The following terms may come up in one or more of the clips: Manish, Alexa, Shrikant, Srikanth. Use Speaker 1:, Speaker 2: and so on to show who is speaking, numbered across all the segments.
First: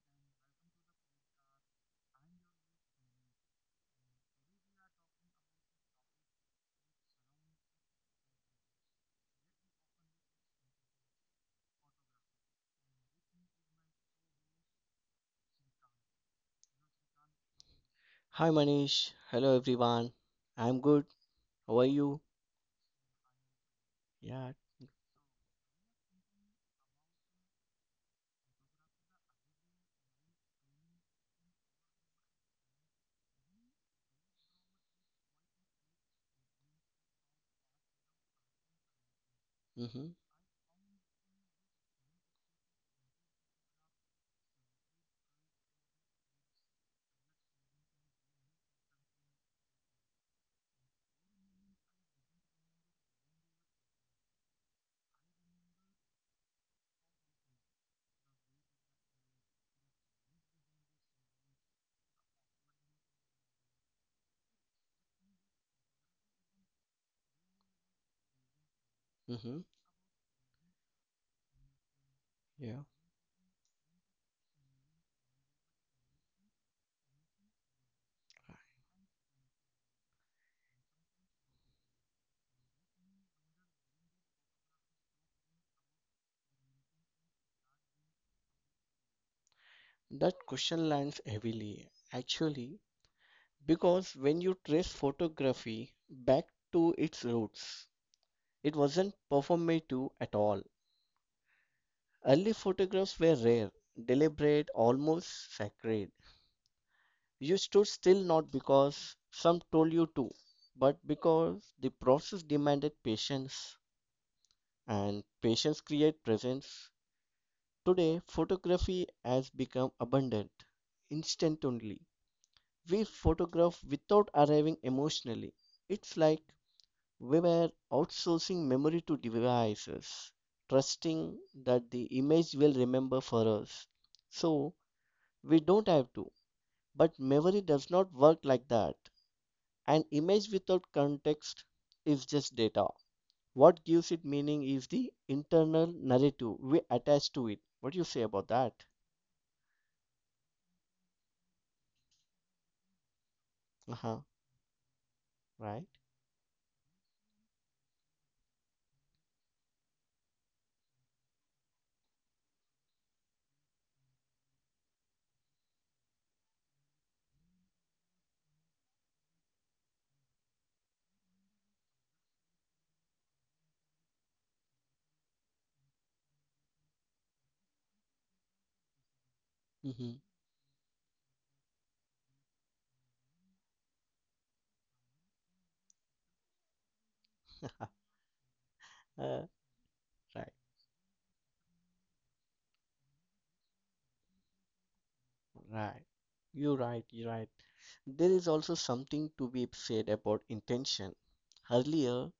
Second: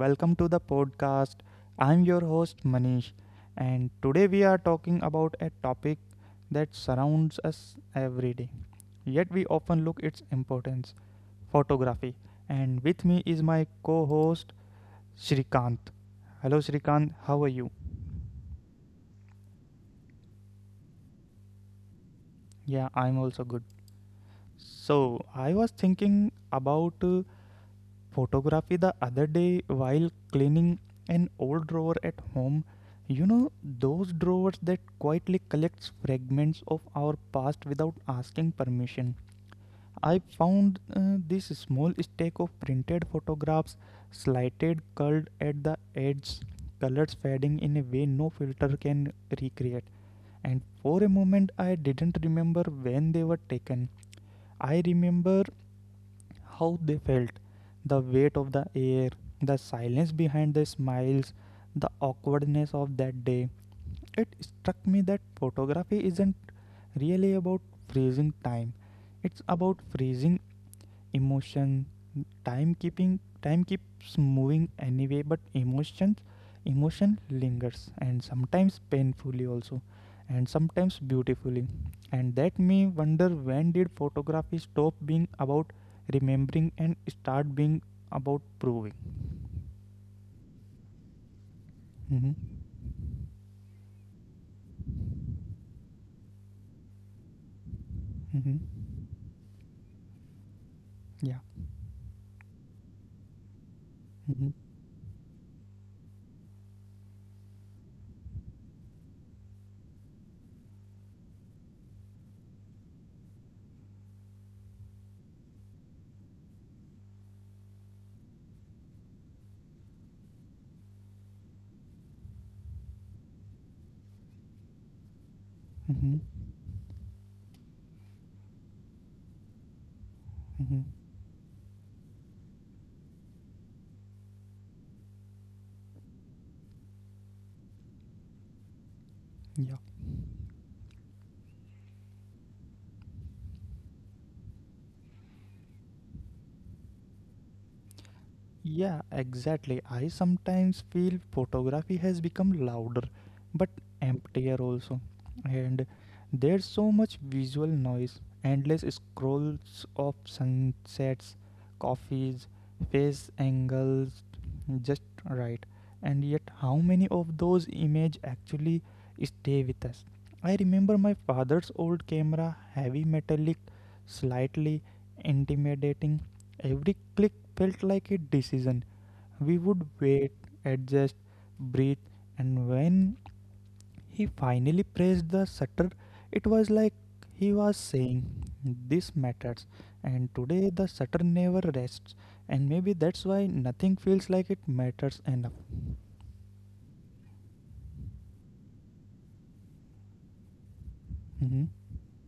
Speaker 1: welcome to the podcast. I'm your host, Manish, and today we are talking about a topic that surrounds us every day, yet we often look its importance photography. And with me is my co host, Shrikant. Hello, Shrikant, how are you?
Speaker 2: Hi Manish, hello everyone. I'm good. How are you?
Speaker 1: Yeah, I'm also good.
Speaker 2: Yeah.
Speaker 1: So, I was thinking about photography the other day while cleaning an old drawer at home. You know, those drawers that quietly collects fragments of our past without asking permission.
Speaker 2: Mhm.
Speaker 1: I found this small stack of printed photographs, slighted, curled at the edges, colors fading in a way no filter can recreate. And for a moment, I didn't remember when they were taken. I remember how they felt, the weight of the air, the silence behind the smiles, the awkwardness of that day. It struck me that photography isn't really about freezing time, it's
Speaker 2: Mhm.
Speaker 1: about freezing emotion.
Speaker 2: Yeah.
Speaker 1: timekeeping Time keeps moving anyway, but emotion lingers, and sometimes painfully also, and sometimes beautifully. And that me wonder, when did photography stop being about remembering and start being about proving?
Speaker 2: That question lands heavily
Speaker 1: Mm-hmm.
Speaker 2: actually, because when you trace photography back to its roots, it
Speaker 1: Mm-hmm.
Speaker 2: wasn't performative at all.
Speaker 1: Yeah.
Speaker 2: Early photographs were rare,
Speaker 1: Mm-hmm.
Speaker 2: deliberate, almost sacred. You stood still not because some told you to, but because the process demanded patience, and patience creates presence. Today, photography has become abundant, instant only. We photograph without arriving emotionally. It's
Speaker 1: Mm-hmm.
Speaker 2: like we were outsourcing memory to devices,
Speaker 1: Mm-hmm.
Speaker 2: trusting that the image will remember for us. So, we don't have to. But memory does not work like that.
Speaker 1: Yeah.
Speaker 2: An image without context is just data. What gives it meaning is the internal narrative we attach to it. What do you say about that?
Speaker 1: Yeah, exactly. I sometimes feel photography has become louder but
Speaker 2: Uh huh,
Speaker 1: emptier also.
Speaker 2: right?
Speaker 1: And there's so much visual noise, endless scrolls of sunsets, coffees, face angles, just. Right. And yet, how many of those images actually stay with us? I remember my father's old camera, heavy metallic, slightly intimidating. Every click felt like a decision. We would
Speaker 2: Mm-hmm.
Speaker 1: wait, adjust, breathe, and when he finally pressed the shutter, it was like he was saying, "This
Speaker 2: Uh,
Speaker 1: matters." And
Speaker 2: right,
Speaker 1: today the shutter never rests. And maybe that's why nothing feels like it matters enough.
Speaker 2: right. You're right, you're right. There is also something to be said about intention.
Speaker 1: Mm-hmm.
Speaker 2: Earlier,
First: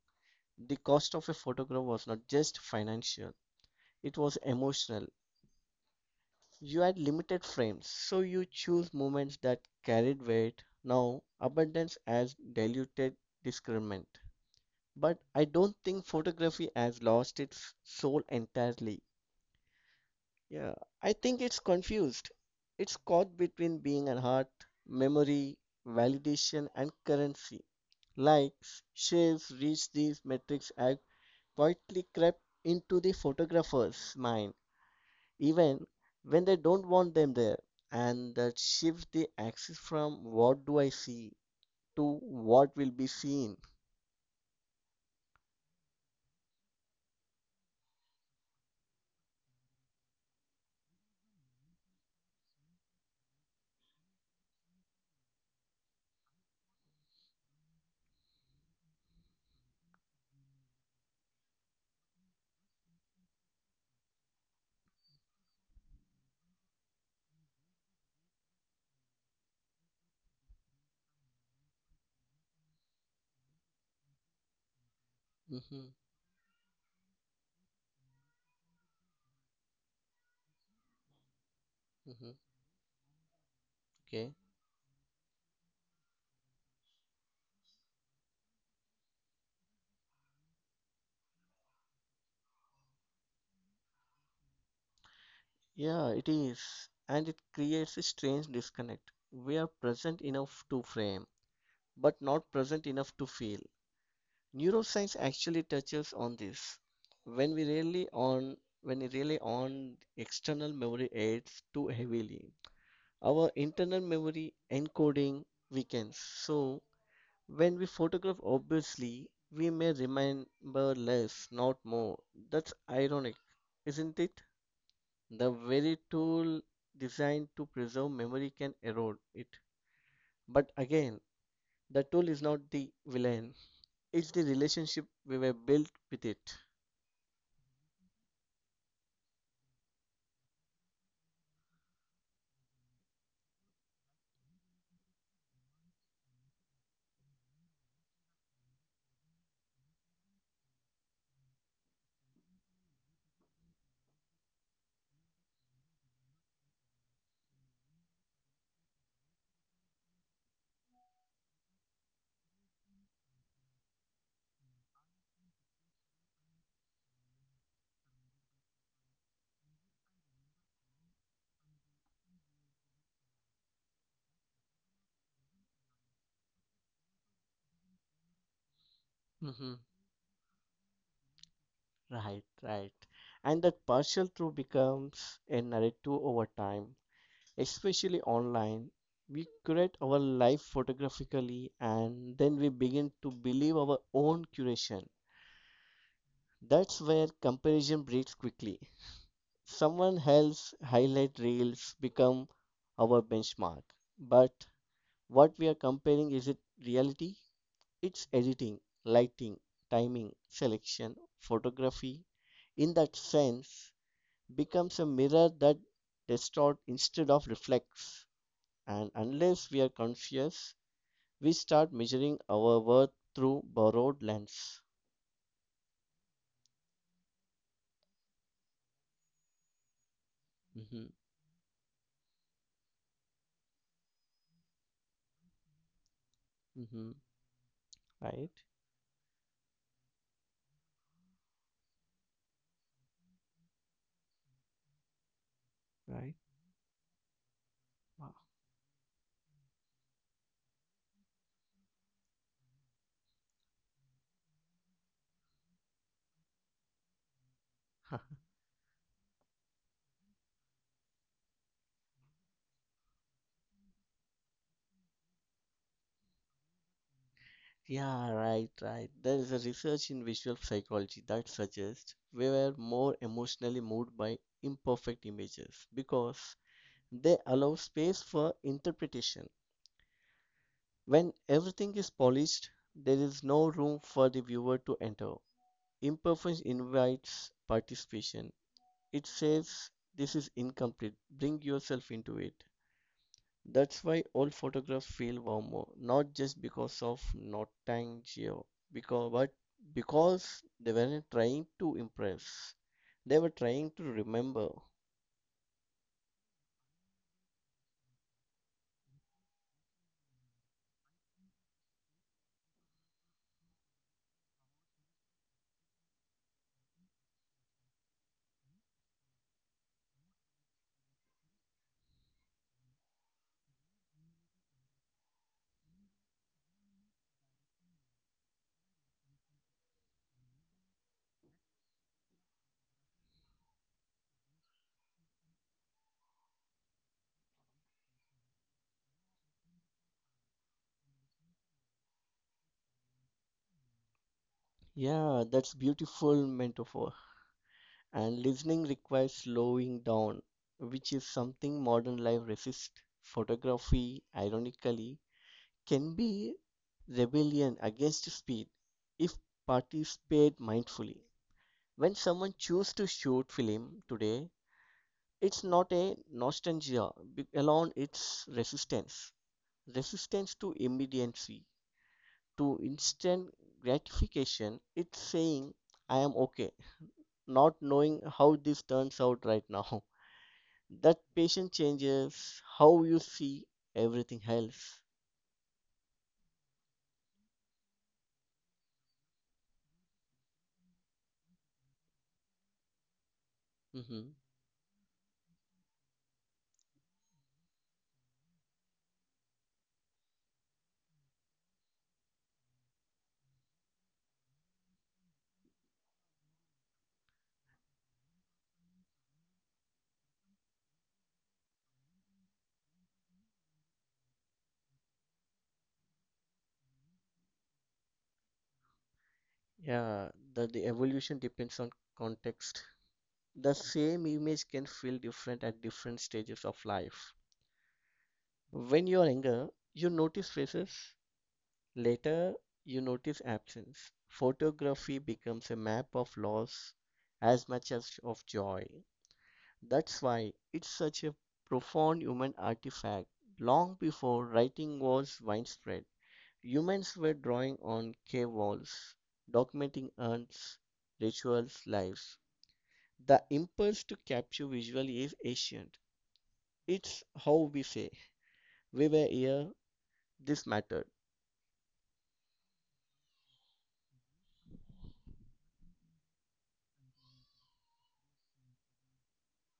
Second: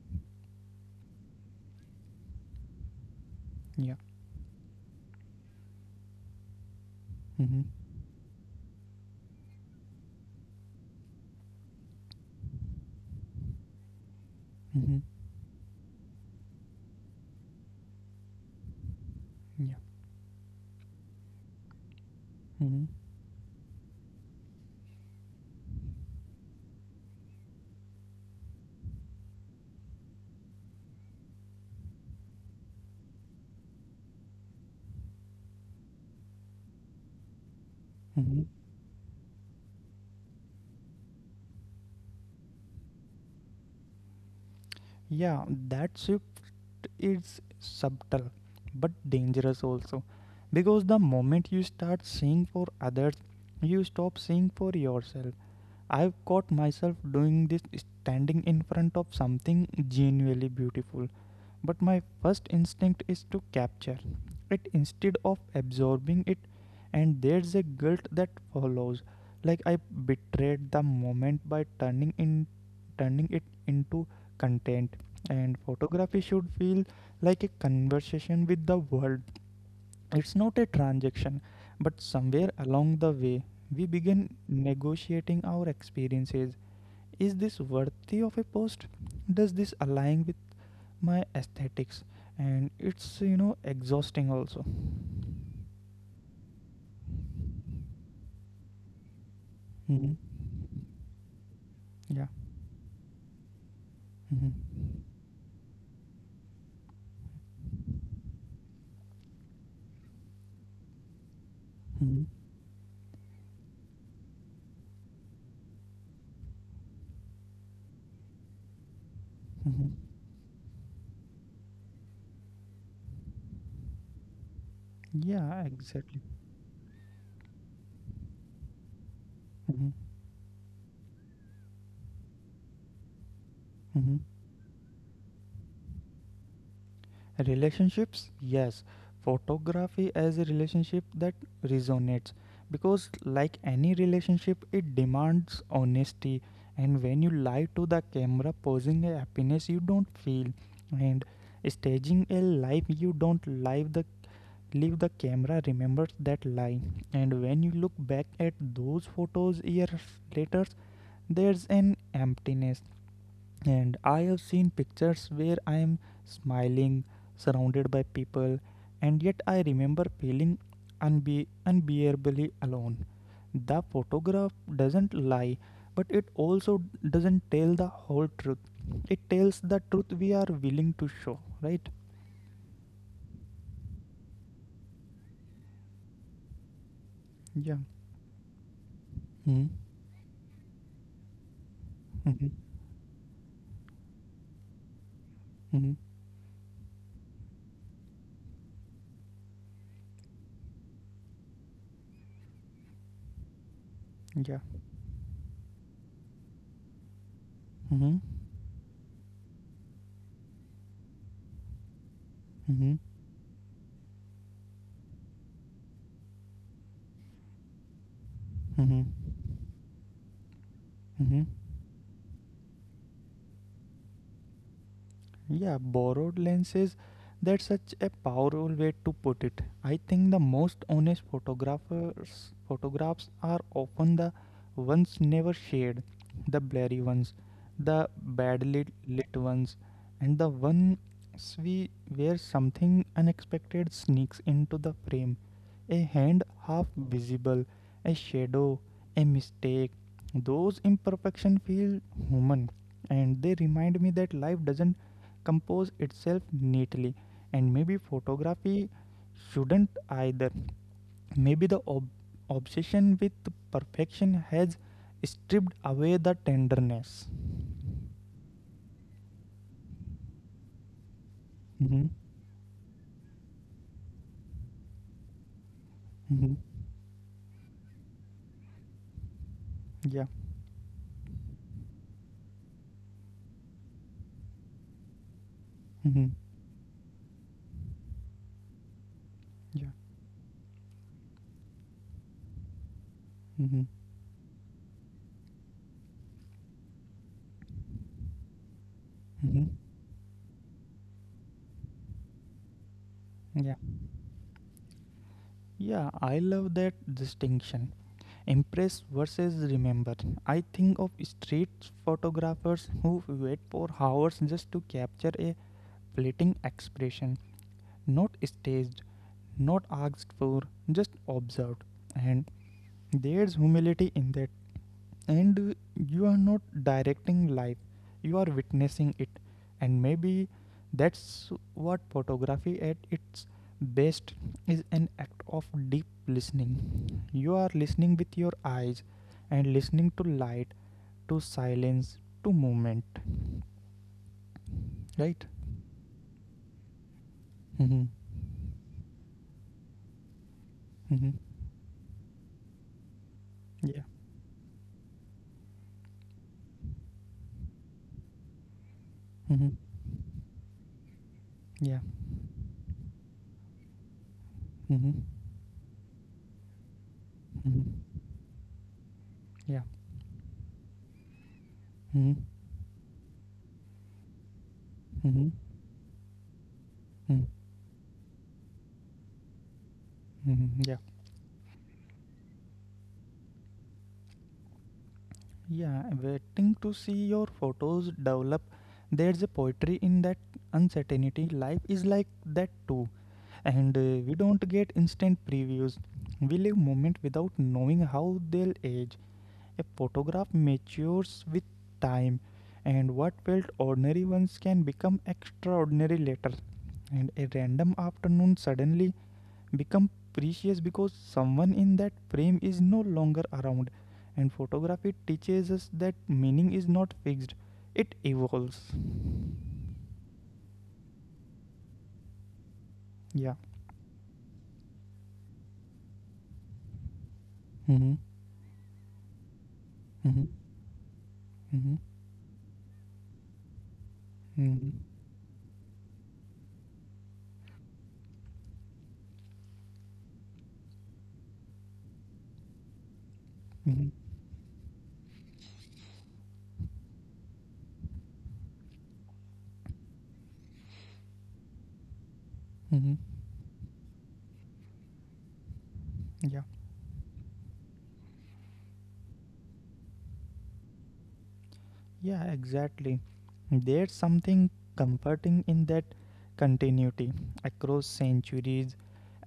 Speaker 2: the cost of a photograph was not just financial,
Speaker 1: Yeah.
Speaker 2: it was emotional. You had limited
Speaker 1: Mm-hmm.
Speaker 2: frames, so you choose moments that carried weight. Now, abundance has diluted discernment.
Speaker 1: Mm-hmm.
Speaker 2: But I don't think photography has lost its soul entirely.
Speaker 1: Yeah.
Speaker 2: Yeah, I think it's confused.
Speaker 1: Mm-hmm.
Speaker 2: It's caught between being an art, memory, validation, and currency. Likes, shares, reach these metrics have quietly crept into the photographer's mind, even when they don't want them there. And
Speaker 1: Mm-hmm.
Speaker 2: that shifts the axis from what do I see to what will be seen.
Speaker 1: Yeah, that's is subtle but dangerous also, because the moment you start seeing for others, you stop seeing for yourself. I've caught myself doing this, standing in front of something genuinely beautiful, but my first instinct is to capture it instead of absorbing it. And there's a guilt that follows, like I betrayed the moment by turning it into content. And
Speaker 2: Hmm.
Speaker 1: photography should feel like a conversation with the world, it's not a transaction. But
Speaker 2: Hmm.
Speaker 1: somewhere along the way, we begin
Speaker 2: Okay.
Speaker 1: negotiating our experiences. Is this worthy of a post? Does this align my aesthetics? And it's exhausting also.
Speaker 2: Yeah, it is. And it creates a strange disconnect. We are
Speaker 1: Mm-hmm.
Speaker 2: present enough to frame
Speaker 1: Yeah.
Speaker 2: but not present enough to feel.
Speaker 1: Hmm.
Speaker 2: Neuroscience actually touches on this. When we rely on when we rely on external memory aids too
Speaker 1: Hmm.
Speaker 2: heavily, our internal memory encoding weakens. So when we photograph obviously, we
Speaker 1: Hmm.
Speaker 2: may remember less, not more. That's ironic, isn't it? The
Speaker 1: Yeah,
Speaker 2: very
Speaker 1: exactly.
Speaker 2: tool designed to preserve memory can erode it.
Speaker 1: Hmm.
Speaker 2: But again, the tool is not the villain.
Speaker 1: Hmm.
Speaker 2: It's the relationship we were built with it.
Speaker 1: Relationships, yes. Photography as a relationship that resonates, because like any relationship, it demands honesty. And when you lie to the camera, posing a happiness you don't feel, and staging a life you don't live, the leave, the camera remembers that lie. And when you look back at those photos years later, there's an emptiness. And I have seen pictures where I am smiling, surrounded by people, and yet I remember feeling unbearably alone. The photograph doesn't lie, but it also doesn't tell the whole truth. It tells the
Speaker 2: Mm-hmm.
Speaker 1: truth we are willing to show, right?
Speaker 2: Right, right. And that partial truth becomes a narrative over time,
Speaker 1: Yeah.
Speaker 2: especially online.
Speaker 1: Mm-hmm.
Speaker 2: We curate our life photographically
Speaker 1: Mm-hmm.
Speaker 2: and then we begin to believe our own curation.
Speaker 1: Mm-hmm.
Speaker 2: That's where comparison breeds quickly. Someone else highlight reels become our benchmark.
Speaker 1: Yeah.
Speaker 2: But what we are comparing is it reality?
Speaker 1: Mm-hmm.
Speaker 2: It's editing, lighting, timing, selection, photography,
Speaker 1: Mm-hmm.
Speaker 2: in that sense, becomes a mirror that distorts instead of reflects.
Speaker 1: Mm-hmm.
Speaker 2: And unless we are conscious,
Speaker 1: Mm-hmm.
Speaker 2: we start measuring our worth through borrowed lens.
Speaker 1: Yeah, borrowed lenses. That's such a powerful way to put it. I think the most
Speaker 2: Hmm.
Speaker 1: honest photographers photographs are often the ones never shared, the blurry
Speaker 2: Hmm.
Speaker 1: ones, the
Speaker 2: Right?
Speaker 1: badly lit ones, and the ones we where something unexpected sneaks into the frame. A
Speaker 2: Right.
Speaker 1: hand half visible, a
Speaker 2: Wow.
Speaker 1: shadow, a mistake. Those imperfections feel human, and they remind me that life doesn't compose itself neatly. And maybe photography shouldn't either. Maybe the obsession with perfection has stripped away the tenderness.
Speaker 2: Yeah, right, right. There is a research in visual psychology that suggests
Speaker 1: Mm-hmm.
Speaker 2: we were more emotionally moved by imperfect images because
Speaker 1: Mm-hmm.
Speaker 2: they allow space for interpretation.
Speaker 1: Yeah.
Speaker 2: When everything is polished, there is no room for the viewer to enter.
Speaker 1: Mm-hmm.
Speaker 2: Imperfection invites participation. It says,
Speaker 1: Yeah.
Speaker 2: this is incomplete, bring yourself into it. That's
Speaker 1: Mm-hmm.
Speaker 2: why all photographs feel warmer, not just because of nostalgia, because, but
Speaker 1: Mm-hmm.
Speaker 2: because they weren't trying to impress, they were trying
Speaker 1: Yeah,
Speaker 2: to remember.
Speaker 1: yeah, I love that distinction, impress versus remember. I think of street photographers who wait for hours just to capture a fleeting expression, not staged, not asked for, just observed. And there's humility in that. And you are not directing life, you are witnessing it. And maybe that's what photography at its best is, an act of deep listening. You are listening with your eyes, and listening to light, to silence, to movement.
Speaker 2: Yeah,
Speaker 1: Right?
Speaker 2: that's beautiful metaphor.
Speaker 1: Mm-hmm.
Speaker 2: And listening requires slowing down, which is
Speaker 1: Mm-hmm.
Speaker 2: something modern life resists.
Speaker 1: Yeah.
Speaker 2: Photography, ironically, can be rebellion against speed if
Speaker 1: Mm-hmm.
Speaker 2: participate mindfully.
Speaker 1: Yeah.
Speaker 2: When someone chooses to shoot film today,
Speaker 1: Mm-hmm.
Speaker 2: it's not a alone, it's
Speaker 1: Mm-hmm.
Speaker 2: resistance.
Speaker 1: Yeah.
Speaker 2: Resistance to immediacy,
Speaker 1: Mm-hmm.
Speaker 2: to instant gratification. It's
Speaker 1: Mm-hmm.
Speaker 2: saying, I am okay, not knowing how this turns out right now.
Speaker 1: Mm-hmm.
Speaker 2: That
Speaker 1: Yeah.
Speaker 2: patient changes how you see everything else.
Speaker 1: Yeah. Waiting to see your photos develop. There's a poetry in that uncertainty. Life is like that too. And
Speaker 2: Hmm.
Speaker 1: we don't get instant previews. We live moment without knowing how they'll age. A photograph matures with time. And what felt ordinary once can become extraordinary later. And a random afternoon suddenly become precious because someone in that frame is no longer around. And photography teaches us that meaning is not fixed, it evolves.
Speaker 2: Yeah, the evolution depends on context. The
Speaker 1: Yeah.
Speaker 2: same image can feel different at different stages of life.
Speaker 1: Mm-hmm.
Speaker 2: When you're younger, you notice
Speaker 1: Mm-hmm.
Speaker 2: faces.
Speaker 1: Mm-hmm.
Speaker 2: Later, you notice absence.
Speaker 1: Mm-hmm.
Speaker 2: Photography becomes a map of loss as much as of joy. That's why it's such a profound human artifact long
Speaker 1: Mm-hmm.
Speaker 2: before writing was widespread. Humans were drawing on cave walls, documenting hunts, rituals, lives.
Speaker 1: Mm-hmm.
Speaker 2: The impulse to capture visually is ancient.
Speaker 1: Yeah.
Speaker 2: It's how we say, we were here, this mattered.
Speaker 1: Yeah, exactly. There's something comforting in that continuity, across centuries,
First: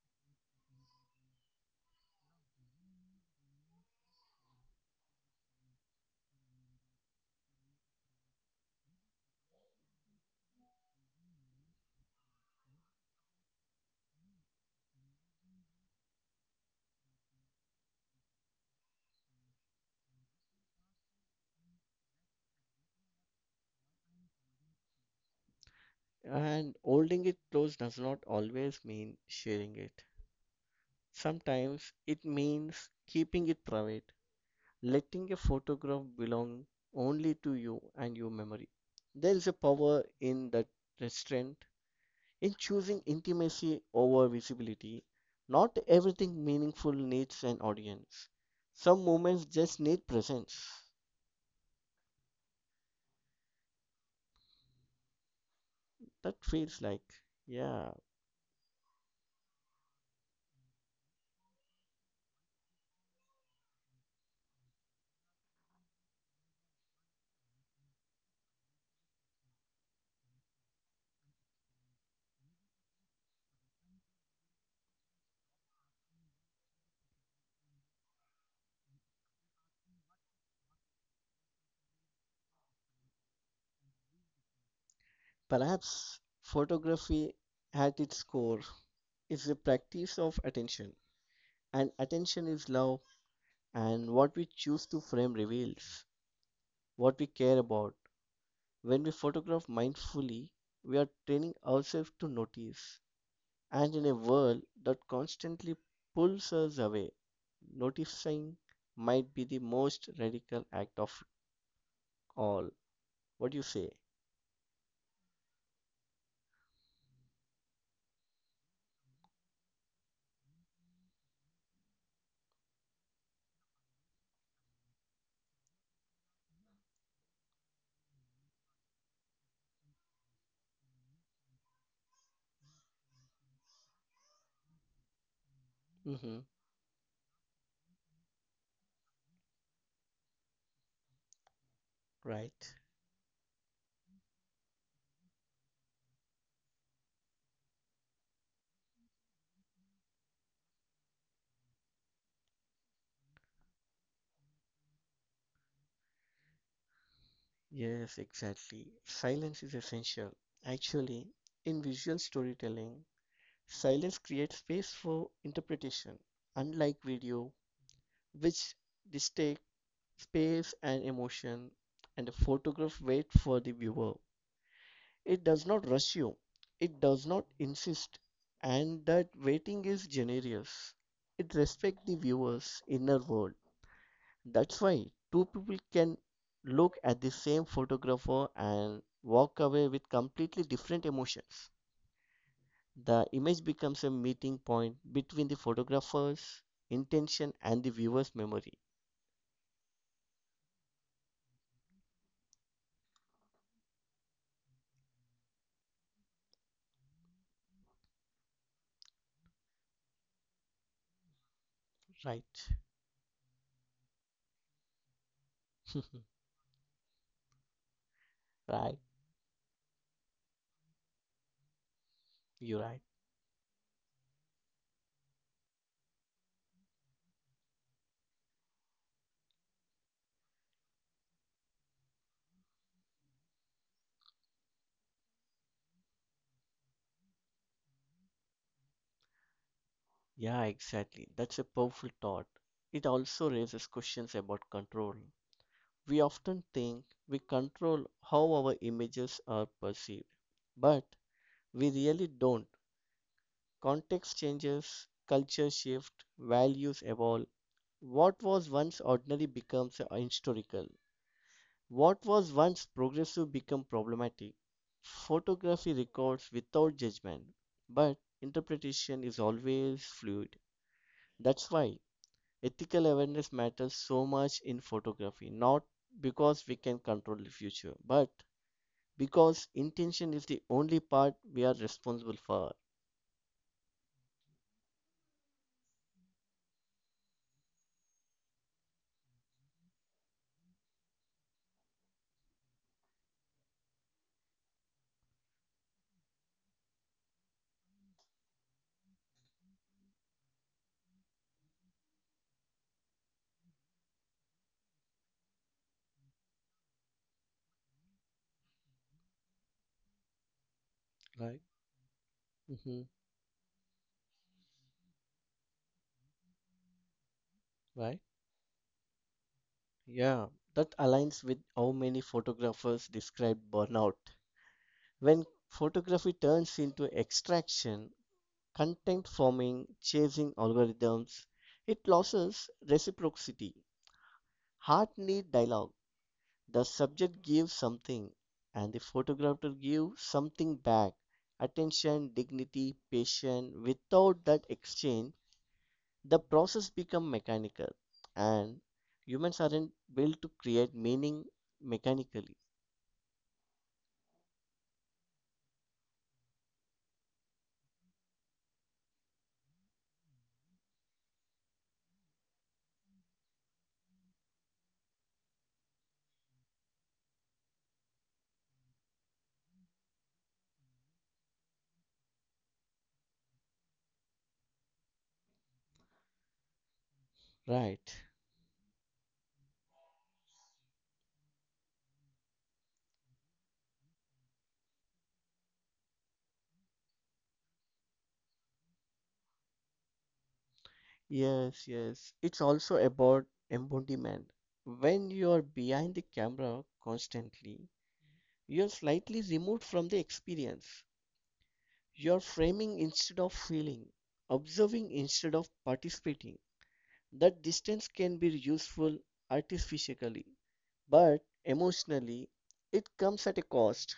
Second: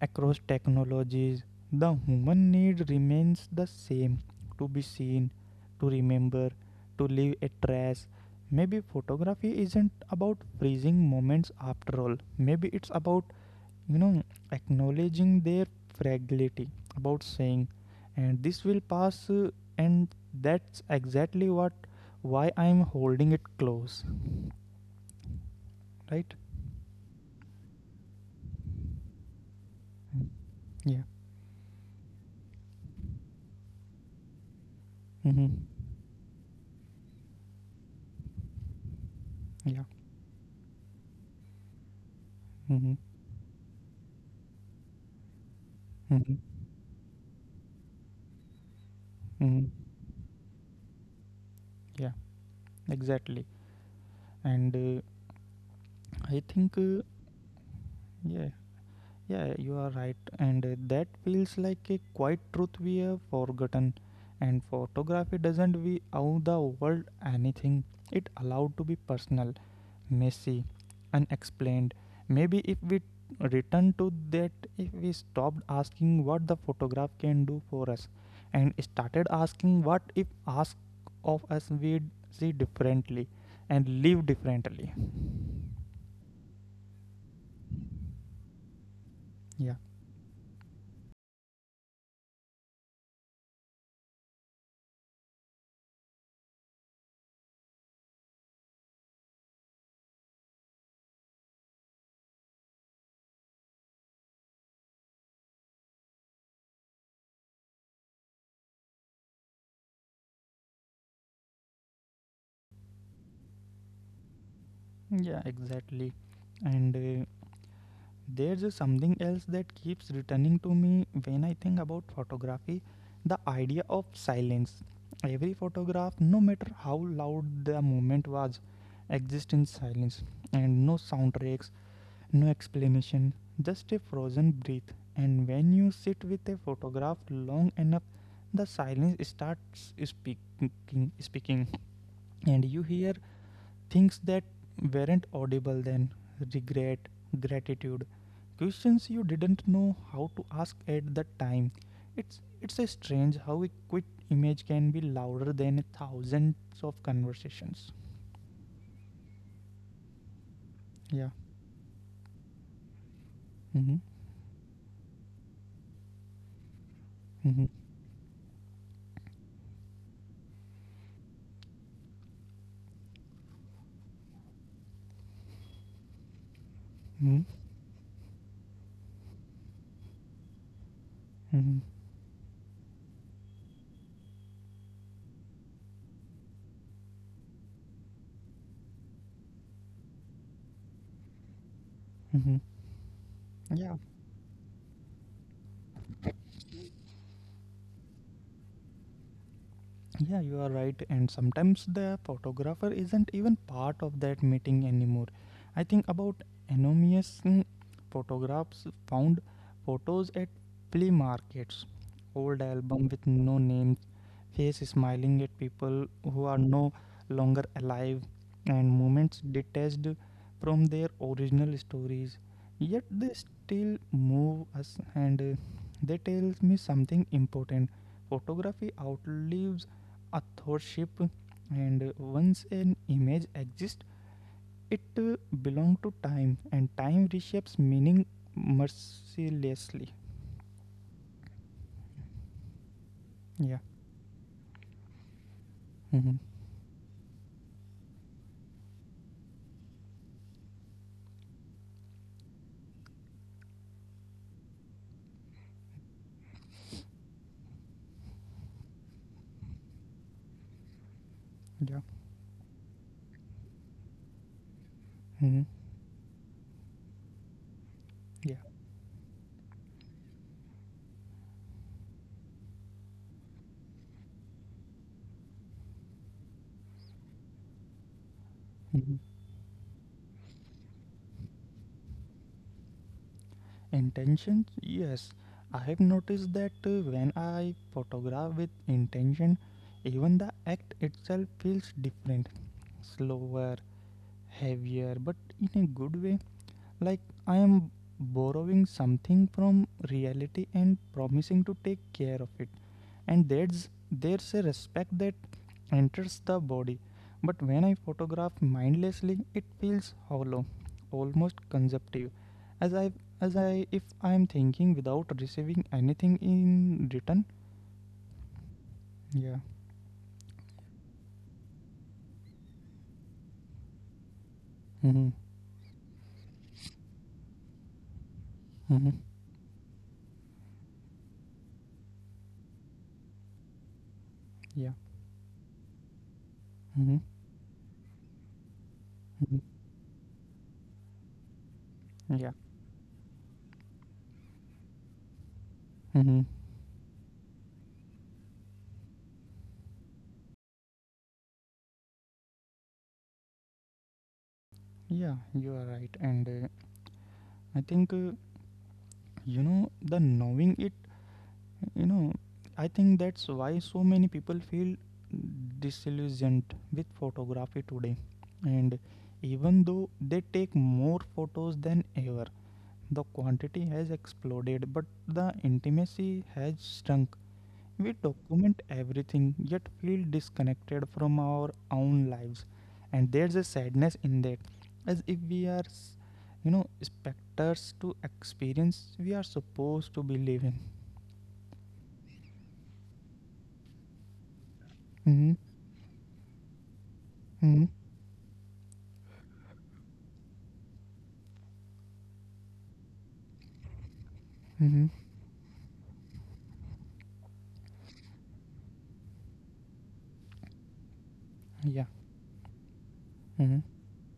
Speaker 1: across technologies. The human need remains the same, to be seen, to remember, to leave a trace. Maybe photography isn't about freezing moments after all. Maybe it's about you know acknowledging their fragility, about saying, and this will pass, and that's exactly what why I'm holding it close, right?
Speaker 2: And holding it close does not always mean sharing it.
Speaker 1: Yeah.
Speaker 2: Sometimes it means keeping it private, letting a
Speaker 1: Mm-hmm.
Speaker 2: photograph belong only to you and your memory. There is a
Speaker 1: Yeah.
Speaker 2: power in that restraint, in
Speaker 1: Mm-hmm.
Speaker 2: choosing intimacy over visibility. Not
Speaker 1: Mm-hmm.
Speaker 2: everything meaningful needs an audience. Some moments
Speaker 1: Mm-hmm.
Speaker 2: just need presence.
Speaker 1: Yeah, exactly. And I
Speaker 2: That
Speaker 1: think
Speaker 2: feels like, yeah.
Speaker 1: yeah. Yeah, you are right. And that feels like a quiet truth we have forgotten. And photography doesn't we owe the world anything. It allowed to be personal, messy, unexplained. Maybe if we return to that, if we stopped asking what the photograph can do for us and started asking what if ask of us, we'd see differently and live differently.
Speaker 2: Perhaps photography at its core is the
Speaker 1: Yeah.
Speaker 2: practice of attention. And attention is love, and what we choose to frame reveals what we care about. When we photograph mindfully, we are training ourselves to notice, and in a world that constantly pulls us away, noticing might be the most radical act of all. What do you say?
Speaker 1: Yeah, exactly. And there's a something else that keeps returning to me when I think about photography, the idea of silence. Every photograph, no matter how loud the moment was, exists in silence, and no soundtracks, no explanation, just a frozen breath. And when you sit with
Speaker 2: Mm-hmm.
Speaker 1: a photograph long enough, the silence starts speaking, and you
Speaker 2: Right.
Speaker 1: hear things that weren't audible then, regret, gratitude, questions you didn't know how to ask at the time. It's a strange how a quick image can be louder than thousands of conversations.
Speaker 2: Yes, exactly. Silence is essential.
Speaker 1: Yeah.
Speaker 2: Actually, in visual storytelling,
Speaker 1: Mm-hmm.
Speaker 2: silence creates space for interpretation. Unlike
Speaker 1: Mm-hmm.
Speaker 2: video, which dictates space and emotion, and a photograph waits for the viewer. It does not rush you, it
Speaker 1: Mm-hmm.
Speaker 2: does not insist, and that waiting is generous. It
Speaker 1: Mm-hmm.
Speaker 2: respects the viewer's inner world. That's why two people can look at the same photographer and walk away with completely different emotions.
Speaker 1: Mm-hmm.
Speaker 2: The image
Speaker 1: Yeah.
Speaker 2: becomes a meeting point between the photographer's intention and the viewer's memory.
Speaker 1: Yeah, you are right. And sometimes the photographer isn't even part of that meeting anymore. I think about anonymous photographs found photos at flea markets, old
Speaker 2: Right.
Speaker 1: album with no name, face smiling at people who are no longer alive, and
Speaker 2: Right.
Speaker 1: moments detached from their original stories. Yet
Speaker 2: You're right.
Speaker 1: they still move us, and they tell me something important. Photography outlives authorship, and once an image exists, it belongs to time, and time reshapes meaning mercilessly.
Speaker 2: Yeah, exactly. That's a powerful thought. It also
Speaker 1: Yeah.
Speaker 2: raises questions about control.
Speaker 1: Hmm.
Speaker 2: We often think we control how our images are perceived, but we really don't. Context changes, culture shift, values evolve. What was once ordinary becomes historical.
Speaker 1: Yeah.
Speaker 2: What was once progressive becomes problematic.
Speaker 1: Hmm.
Speaker 2: Photography records without judgment, but
Speaker 1: Yeah.
Speaker 2: interpretation is always fluid. That's why ethical awareness matters so much in photography, not because we can control the future, but
Speaker 1: Mm-hmm.
Speaker 2: because intention is the only part we are responsible for.
Speaker 1: Intentions? Yes. I have noticed that when I photograph with intention, even the act itself feels different. Slower, heavier, but in a good way. Like I am borrowing something from reality and promising to take care of it. And there's a respect that enters the body. But when I photograph mindlessly, it feels hollow, almost
Speaker 2: Right.
Speaker 1: consumptive. As
Speaker 2: Mm-hmm.
Speaker 1: I as I if I am thinking without receiving anything in return.
Speaker 2: Right.
Speaker 1: Yeah.
Speaker 2: Yeah. That aligns with how many photographers describe burnout.
Speaker 1: Mm-hmm.
Speaker 2: When photography turns into extraction,
Speaker 1: Mm-hmm.
Speaker 2: content forming, chasing algorithms, it loses reciprocity.
Speaker 1: Yeah.
Speaker 2: Heart need dialogue. The
Speaker 1: Mm-hmm.
Speaker 2: subject gives something and the
Speaker 1: Mm-hmm.
Speaker 2: photographer gives something back. Attention,
Speaker 1: Yeah.
Speaker 2: dignity, patience. Without that exchange,
Speaker 1: Mm-hmm.
Speaker 2: the process become mechanical and humans aren't built to create meaning mechanically.
Speaker 1: Yeah, you are right. And I think the knowing it, you know I think that's why so many people feel disillusioned with photography today. And even though they take more photos than ever, the quantity has exploded but the intimacy has shrunk. We
Speaker 2: Right.
Speaker 1: document everything yet feel disconnected from our own lives, and there's a sadness in that, as if we are, specters to experience we are supposed to be living.
Speaker 2: Yes, yes, it's also about embodiment. When
Speaker 1: Mm-hmm.
Speaker 2: you are behind the camera
Speaker 1: Mm-hmm.
Speaker 2: constantly, you're slightly removed from the experience. You're framing instead of feeling,
Speaker 1: Mm-hmm.
Speaker 2: observing instead of participating. That distance can be useful artificially, but
Speaker 1: Yeah.
Speaker 2: emotionally it comes at
Speaker 1: Mm-hmm.
Speaker 2: a cost.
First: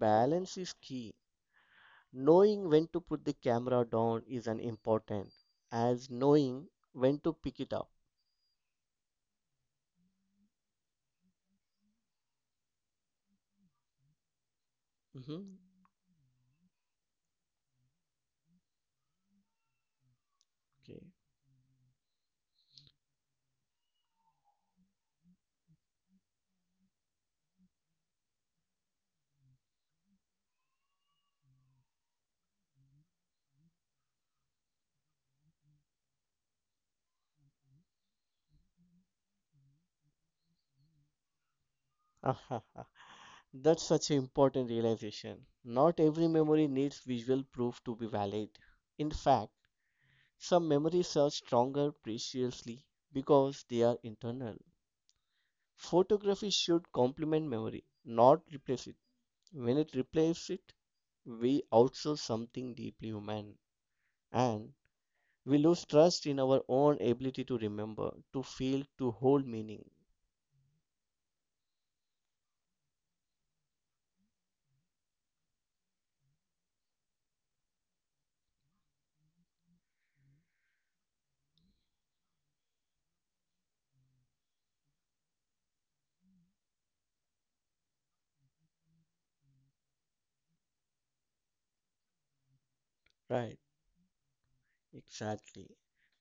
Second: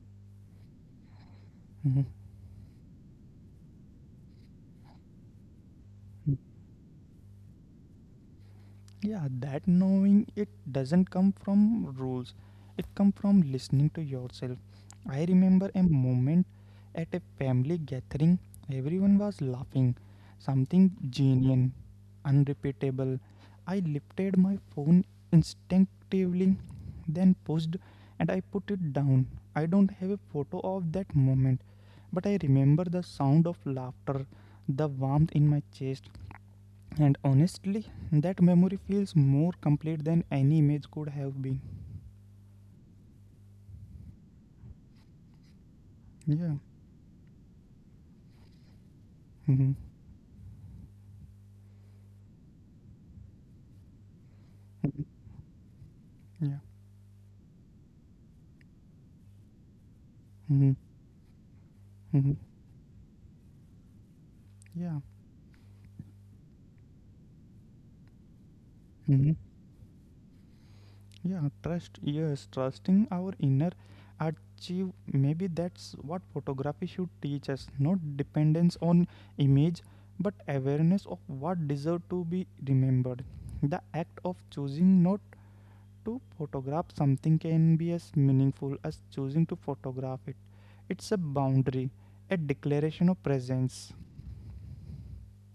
Speaker 2: Balance is key.
Speaker 1: Mm-hmm.
Speaker 2: Knowing when to put the camera down is an important as knowing when to pick it up.
Speaker 1: Yeah, that knowing it doesn't come from rules. It comes from listening to yourself. I
Speaker 2: Mhm.
Speaker 1: remember a moment at a family gathering. Everyone was laughing. Something
Speaker 2: Okay.
Speaker 1: genuine, unrepeatable. I lifted my phone instinctively, then pushed and I put it down. I don't have a photo of that moment, but I remember the sound of laughter, the warmth in my chest, and honestly, that memory feels more complete than any image could have been.
Speaker 2: That's such an important realization. Not every
Speaker 1: Yeah.
Speaker 2: memory needs visual proof to be valid. In fact,
Speaker 1: Hmm.
Speaker 2: some memories are stronger preciously because they are internal. Photography
Speaker 1: Yeah.
Speaker 2: should complement memory, not replace it. When it replaces
Speaker 1: Hmm.
Speaker 2: it, we outsource
Speaker 1: Hmm.
Speaker 2: something deeply human. And
Speaker 1: Yeah.
Speaker 2: we lose trust in our own ability to remember, to feel, to
Speaker 1: Hmm.
Speaker 2: hold meaning.
Speaker 1: Yeah. Trust. Yes. Trusting our inner achieve. Maybe that's what photography should teach us. Not dependence on image, but awareness of what deserve to be remembered. The act of choosing not to photograph something can be as meaningful as choosing to photograph it. It's a boundary, a
Speaker 2: Right,
Speaker 1: declaration of presence.
Speaker 2: exactly.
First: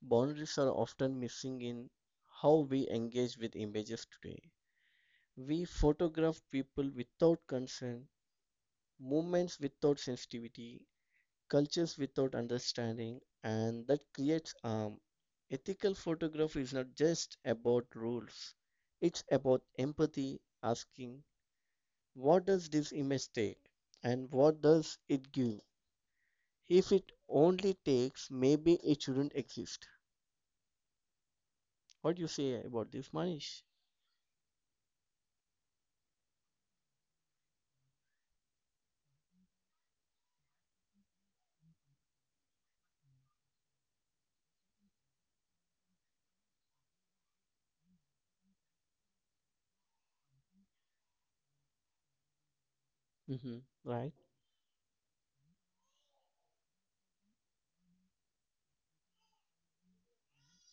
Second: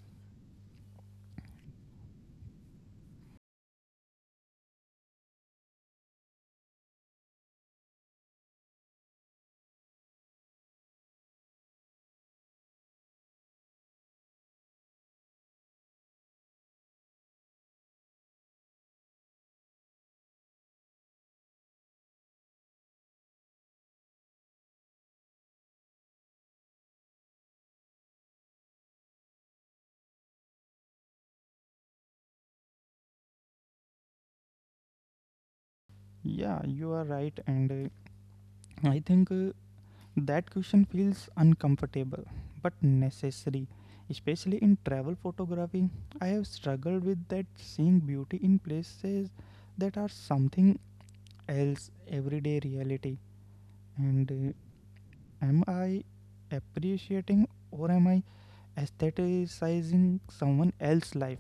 Speaker 2: Boundaries are often missing in how we engage with images today. We photograph people without consent, movements without sensitivity, cultures without understanding, and that creates harm. Ethical photography is not just about rules, it's about empathy, asking, what does this image take and what does it give? If it only takes, maybe it shouldn't exist. What do you say about this, Manish?
Speaker 1: Yeah, you are right, and I think that question feels uncomfortable but necessary, especially in travel photography. I have struggled with that, seeing beauty in places that are something else, everyday reality.
Speaker 2: Mm-hmm.
Speaker 1: And
Speaker 2: Right?
Speaker 1: am I appreciating or am I aestheticizing someone else's life?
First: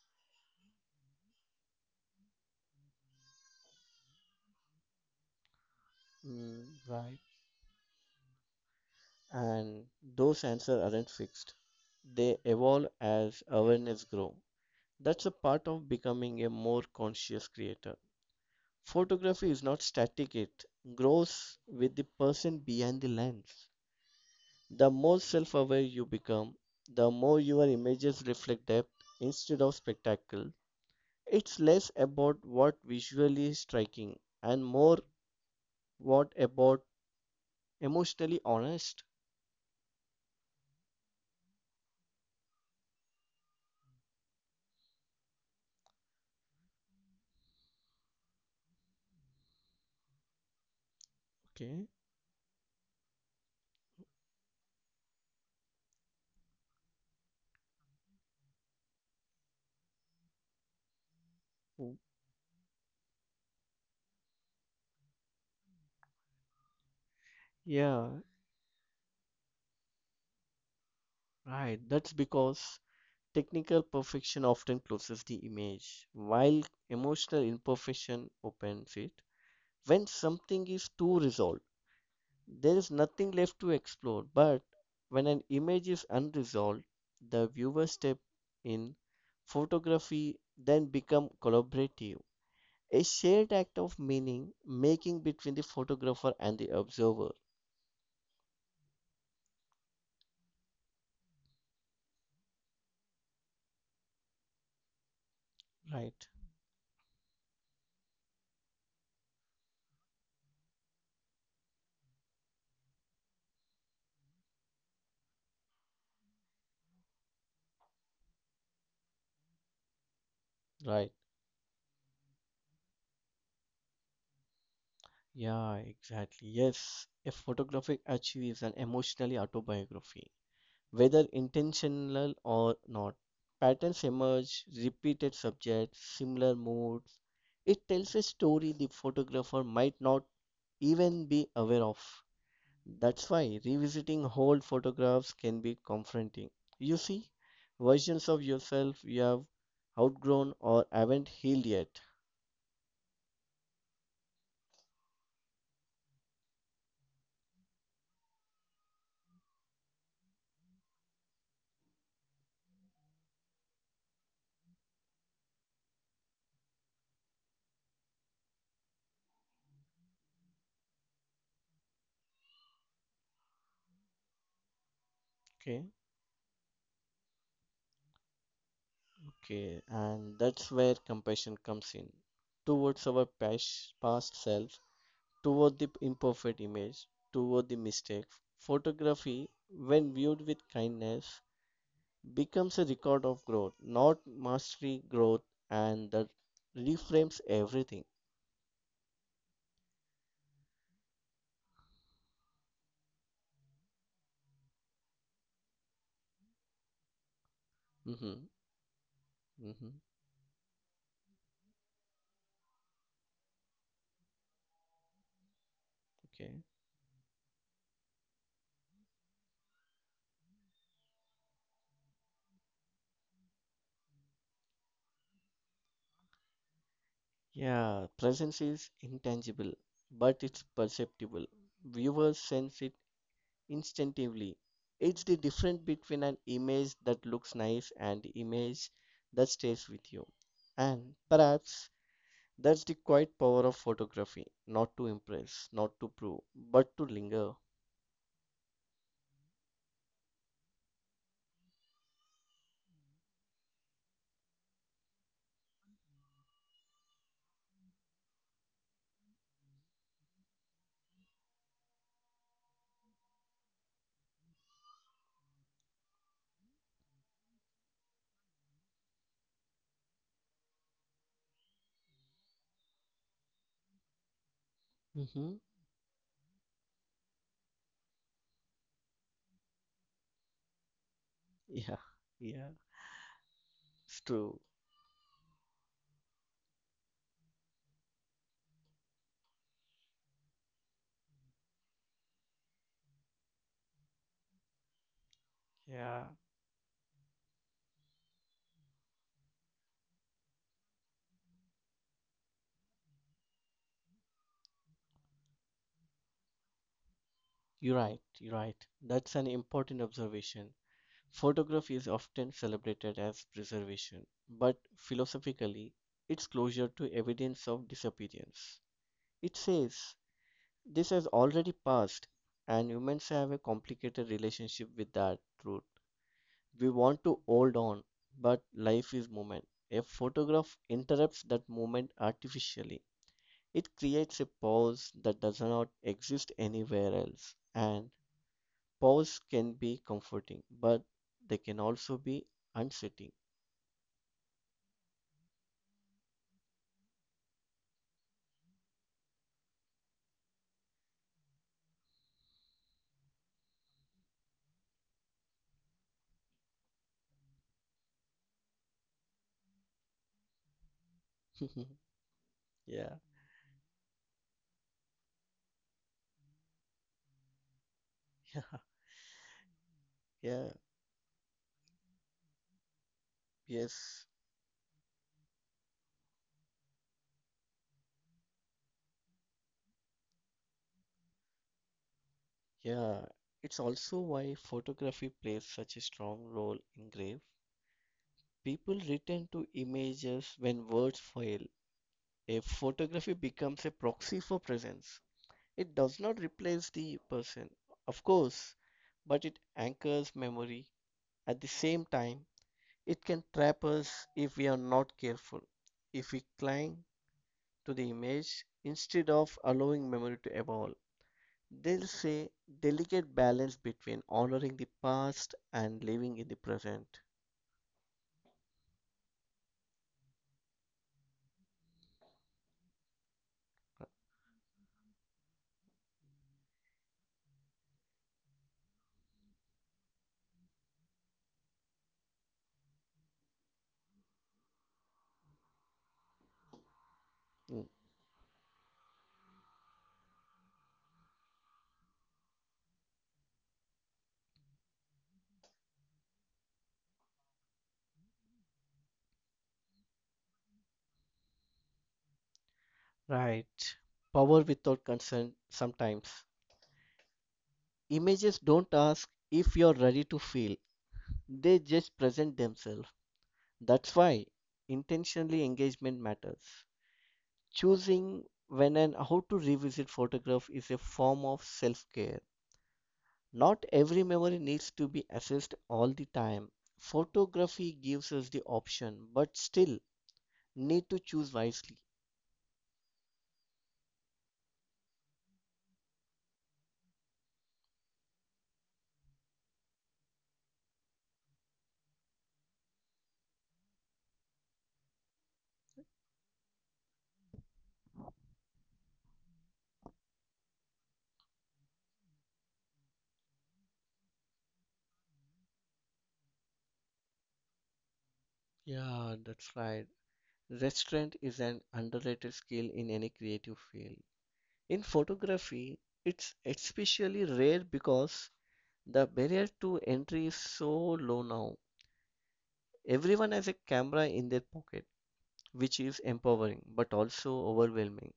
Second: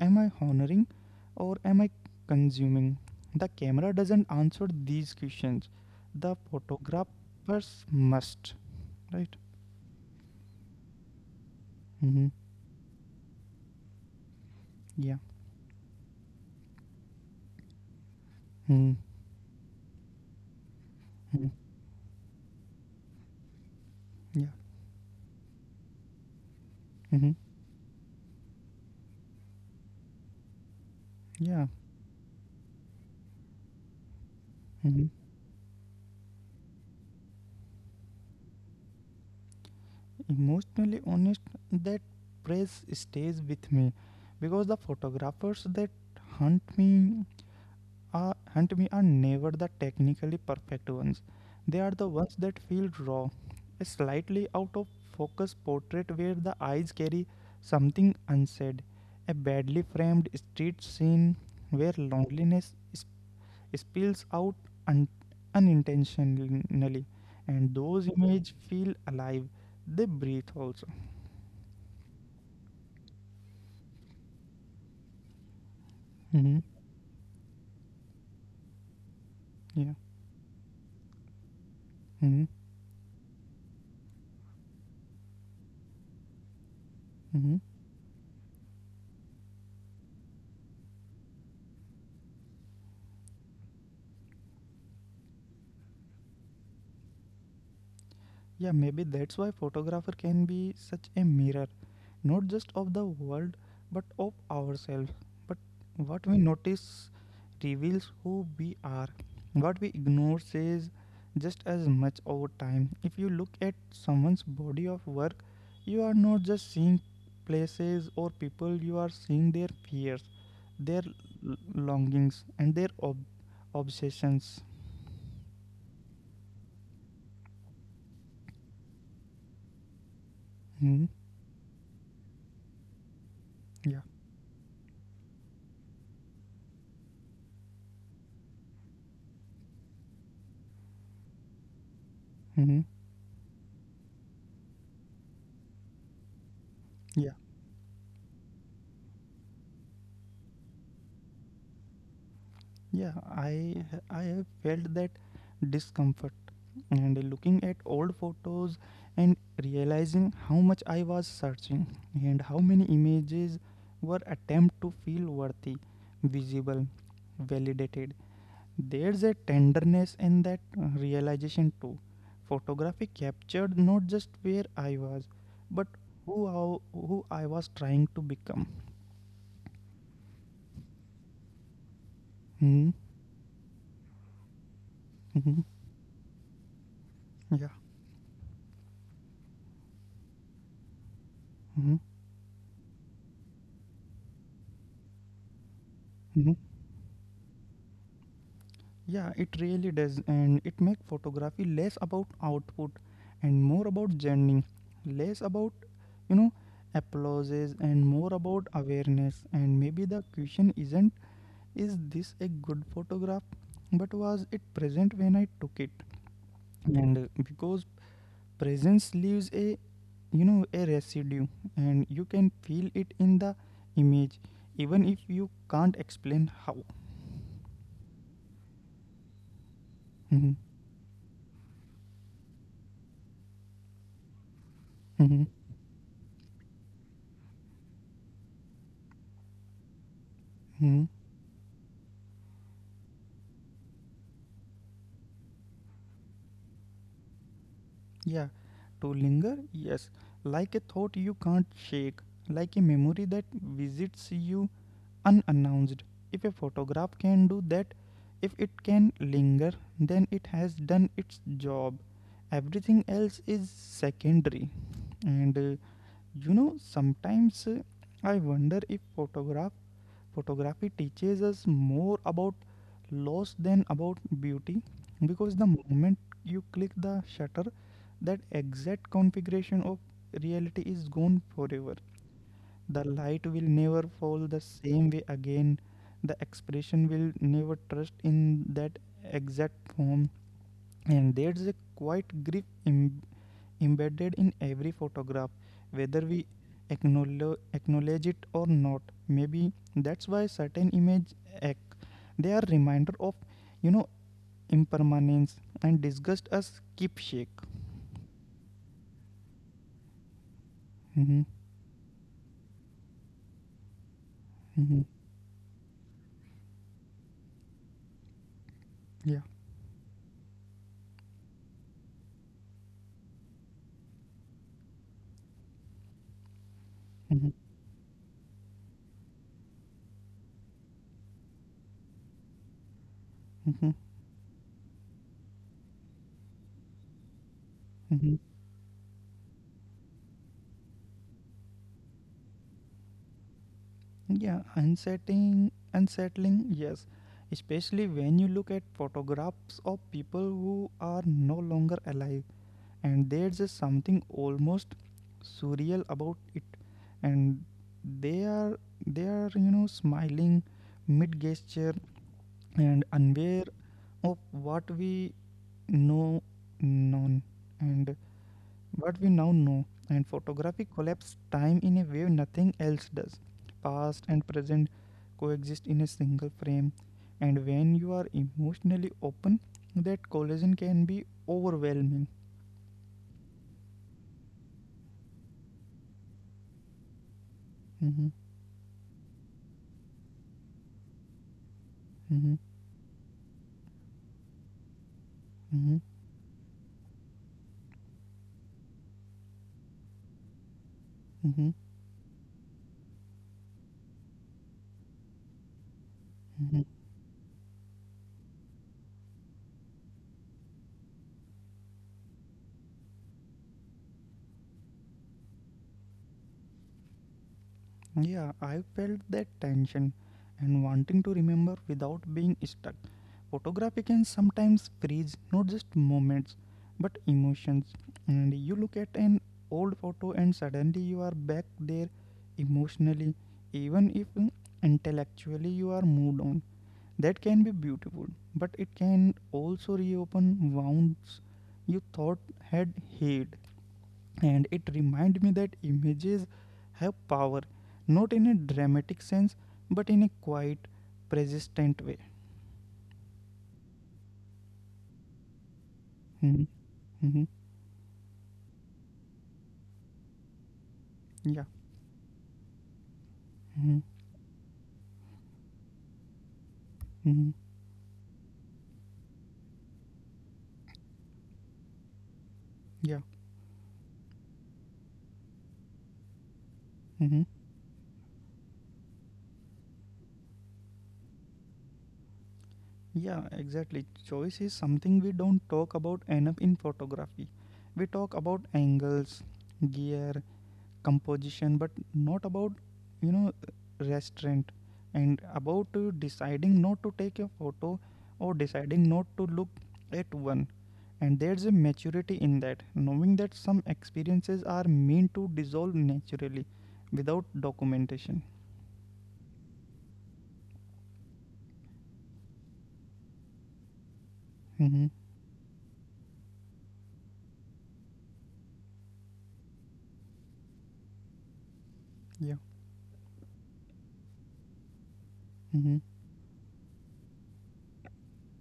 Speaker 1: Am I honoring or am I consuming? The camera doesn't answer these questions. The
Speaker 2: Mm, right.
Speaker 1: photographers must, right?
Speaker 2: And those answers aren't fixed.
Speaker 1: Mm-hmm.
Speaker 2: They evolve as awareness grows.
Speaker 1: Yeah.
Speaker 2: That's a part of becoming a more conscious creator.
Speaker 1: Mm-hmm.
Speaker 2: Photography is not static, it
Speaker 1: Mm-hmm.
Speaker 2: grows with the person behind the lens.
Speaker 1: Yeah.
Speaker 2: The more self aware you become, the
Speaker 1: Mm-hmm.
Speaker 2: more your images reflect depth instead of spectacle.
Speaker 1: Yeah.
Speaker 2: It's less about what visually is striking and
Speaker 1: Mm-hmm.
Speaker 2: more what about emotionally honest.
Speaker 1: Emotionally honest, that praise stays with me because the photographers that hunt me are and we are never the technically perfect ones. They are
Speaker 2: Okay.
Speaker 1: the ones that feel raw, a slightly out of focus portrait where the eyes carry something unsaid, a badly framed street scene where
Speaker 2: Mm.
Speaker 1: loneliness spills out un- unintentionally, and those
Speaker 2: Yeah,
Speaker 1: images feel alive. They breathe also.
Speaker 2: right. That's because technical perfection often closes the image,
Speaker 1: Hmm
Speaker 2: while emotional imperfection opens it.
Speaker 1: Yeah.
Speaker 2: When something is too resolved,
Speaker 1: hmm
Speaker 2: there is nothing left to explore, but when an image is unresolved, the viewer step in. Photography then become collaborative, a shared act of meaning making between the photographer and the observer,
Speaker 1: Yeah, maybe that's why photographer can be such a mirror, not just of the world, but of ourselves. But what we
Speaker 2: right?
Speaker 1: notice reveals who we are. What we ignore says just as much over time. If you look at someone's body of work, you are not just seeing places or people, you are seeing their fears, their
Speaker 2: Right.
Speaker 1: longings, and their obsessions.
Speaker 2: Yeah, exactly. Yes, a photographic archive is an emotionally autobiography.
Speaker 1: Hmm?
Speaker 2: Whether intentional or not,
Speaker 1: Yeah.
Speaker 2: patterns emerge, repeated subjects, similar moods. It tells a story the photographer might not even be aware of.
Speaker 1: hmm
Speaker 2: That's why revisiting old photographs can be confronting. You
Speaker 1: Yeah.
Speaker 2: see, versions of yourself you have outgrown or haven't healed yet.
Speaker 1: Yeah, I have felt that discomfort and looking at old photos and realizing how much I was searching and how many images were attempt to feel worthy, visible, validated. There's a tenderness in that realization too. Photography captured not just where I was, but
Speaker 2: Okay,
Speaker 1: who I was trying to become.
Speaker 2: okay, and that's where compassion comes in
Speaker 1: Mm-hmm.
Speaker 2: towards our past self,
Speaker 1: Mm-hmm.
Speaker 2: toward the imperfect image,
Speaker 1: Yeah.
Speaker 2: toward the mistake. Photography, when viewed with kindness,
Speaker 1: Mm-hmm.
Speaker 2: becomes a record of growth, not mastery growth, and that reframes everything.
Speaker 1: Yeah, it really does, and it makes photography less about output and more about journey, less about you know applauses and more
Speaker 2: Mm-hmm.
Speaker 1: about awareness.
Speaker 2: Mm-hmm.
Speaker 1: And maybe the question isn't is this a good photograph, but was it present when I took it?
Speaker 2: Okay.
Speaker 1: And because presence leaves a a residue, and you can feel it in the image, even if you can't explain how.
Speaker 2: Yeah, presence is intangible,
Speaker 1: Mhm.
Speaker 2: but it's perceptible. Viewers sense it instinctively. It's
Speaker 1: Mhm.
Speaker 2: the difference between an image that looks nice and the image that stays with you.
Speaker 1: Mhm.
Speaker 2: And perhaps that's the quiet power of photography, not to impress, not to prove, but to linger.
Speaker 1: Yeah, to linger, yes, like a thought you can't shake, like a memory that visits you unannounced. If a photograph can do that, if it can linger, then it has done its job. Everything else is secondary. And you know, sometimes I wonder if photograph Photography teaches us more about loss than about beauty because the
Speaker 2: Hmm.
Speaker 1: moment you click the shutter, that exact configuration of reality is gone forever.
Speaker 2: Yeah, yeah,
Speaker 1: The light will never
Speaker 2: it's
Speaker 1: fall the
Speaker 2: true.
Speaker 1: same way again. The expression will never trust in that exact form. And there's a quiet grief embedded in every photograph, whether
Speaker 2: Yeah.
Speaker 1: we acknowledge it or not. Maybe that's why certain images act. They are reminder of, you know, impermanence and disgust us keep shake.
Speaker 2: You're right, you're right. That's an important observation.
Speaker 1: Mm-hmm.
Speaker 2: Photography is often celebrated as preservation, but
Speaker 1: Mm-hmm.
Speaker 2: philosophically, it's closure to evidence of disappearance.
Speaker 1: Yeah.
Speaker 2: It says, this has already passed, and humans have a complicated relationship with that truth. We want
Speaker 1: Mm-hmm.
Speaker 2: to hold on, but life is movement. A photograph interrupts that movement artificially. It
Speaker 1: Mm-hmm.
Speaker 2: creates a pause that does not exist anywhere else. And
Speaker 1: Mm-hmm.
Speaker 2: pause can be comforting, but they can also be unsettling.
Speaker 1: Yeah. Unsettling. Unsettling. Yes. Especially when you look at photographs of people who are no longer alive, and there's just something almost surreal about it, and they are they are smiling mid gesture and
Speaker 2: Yeah,
Speaker 1: unaware of what we know known and
Speaker 2: yeah,
Speaker 1: what we now know, and
Speaker 2: yeah,
Speaker 1: photography collapses time in a way nothing else does. Past
Speaker 2: yes,
Speaker 1: and present coexist in a single frame, and when you are emotionally open that collision can be overwhelming.
Speaker 2: yeah. It's also why photography plays such a strong role in grief.
Speaker 1: Hmm
Speaker 2: People return to images when words fail. A photography becomes a proxy for presence.
Speaker 1: hmm
Speaker 2: It does not replace the person, of course, but it anchors memory.
Speaker 1: Mm-hmm.
Speaker 2: At the same time, it can trap us if we are not careful, if we
Speaker 1: Mm-hmm.
Speaker 2: cling to the image instead of allowing memory to evolve. They'll say delicate balance between honoring the past and living in the present.
Speaker 1: Yeah, I felt that tension and wanting to remember without being stuck. Photography can sometimes freeze not just moments but emotions. And you look at an old photo and suddenly you are back there emotionally, even if intellectually you are moved on. That can be
Speaker 2: Mm.
Speaker 1: beautiful, but it can also reopen wounds you thought had healed. And it reminded me that images have power not in a dramatic sense but in a quiet persistent way.
Speaker 2: Right. Power without consent
Speaker 1: Mhm.
Speaker 2: sometimes.
Speaker 1: Mhm.
Speaker 2: Images don't ask if you're ready to feel,
Speaker 1: Yeah.
Speaker 2: they just present themselves.
Speaker 1: Mhm.
Speaker 2: That's why intentionally engagement matters.
Speaker 1: Mhm.
Speaker 2: Choosing when and how to revisit photograph is a form of self-care.
Speaker 1: Yeah.
Speaker 2: Not every memory needs to be assessed all the time.
Speaker 1: Mhm.
Speaker 2: Photography gives us the option, but still need to choose wisely.
Speaker 1: Yeah, exactly, choice is something we don't talk about enough in photography. We talk about angles, gear, composition, but not about you know restraint, and about deciding not to take a photo or deciding not to look at one. And there's a maturity in that, knowing that some experiences are meant to dissolve naturally without documentation.
Speaker 2: Yeah, that's right. Restraint is an underrated skill in any creative field.
Speaker 1: Mm-hmm.
Speaker 2: In photography, it's especially rare because the barrier to entry is so low now.
Speaker 1: Yeah.
Speaker 2: Everyone has a camera in their pocket,
Speaker 1: Mm-hmm.
Speaker 2: which is empowering but also overwhelming.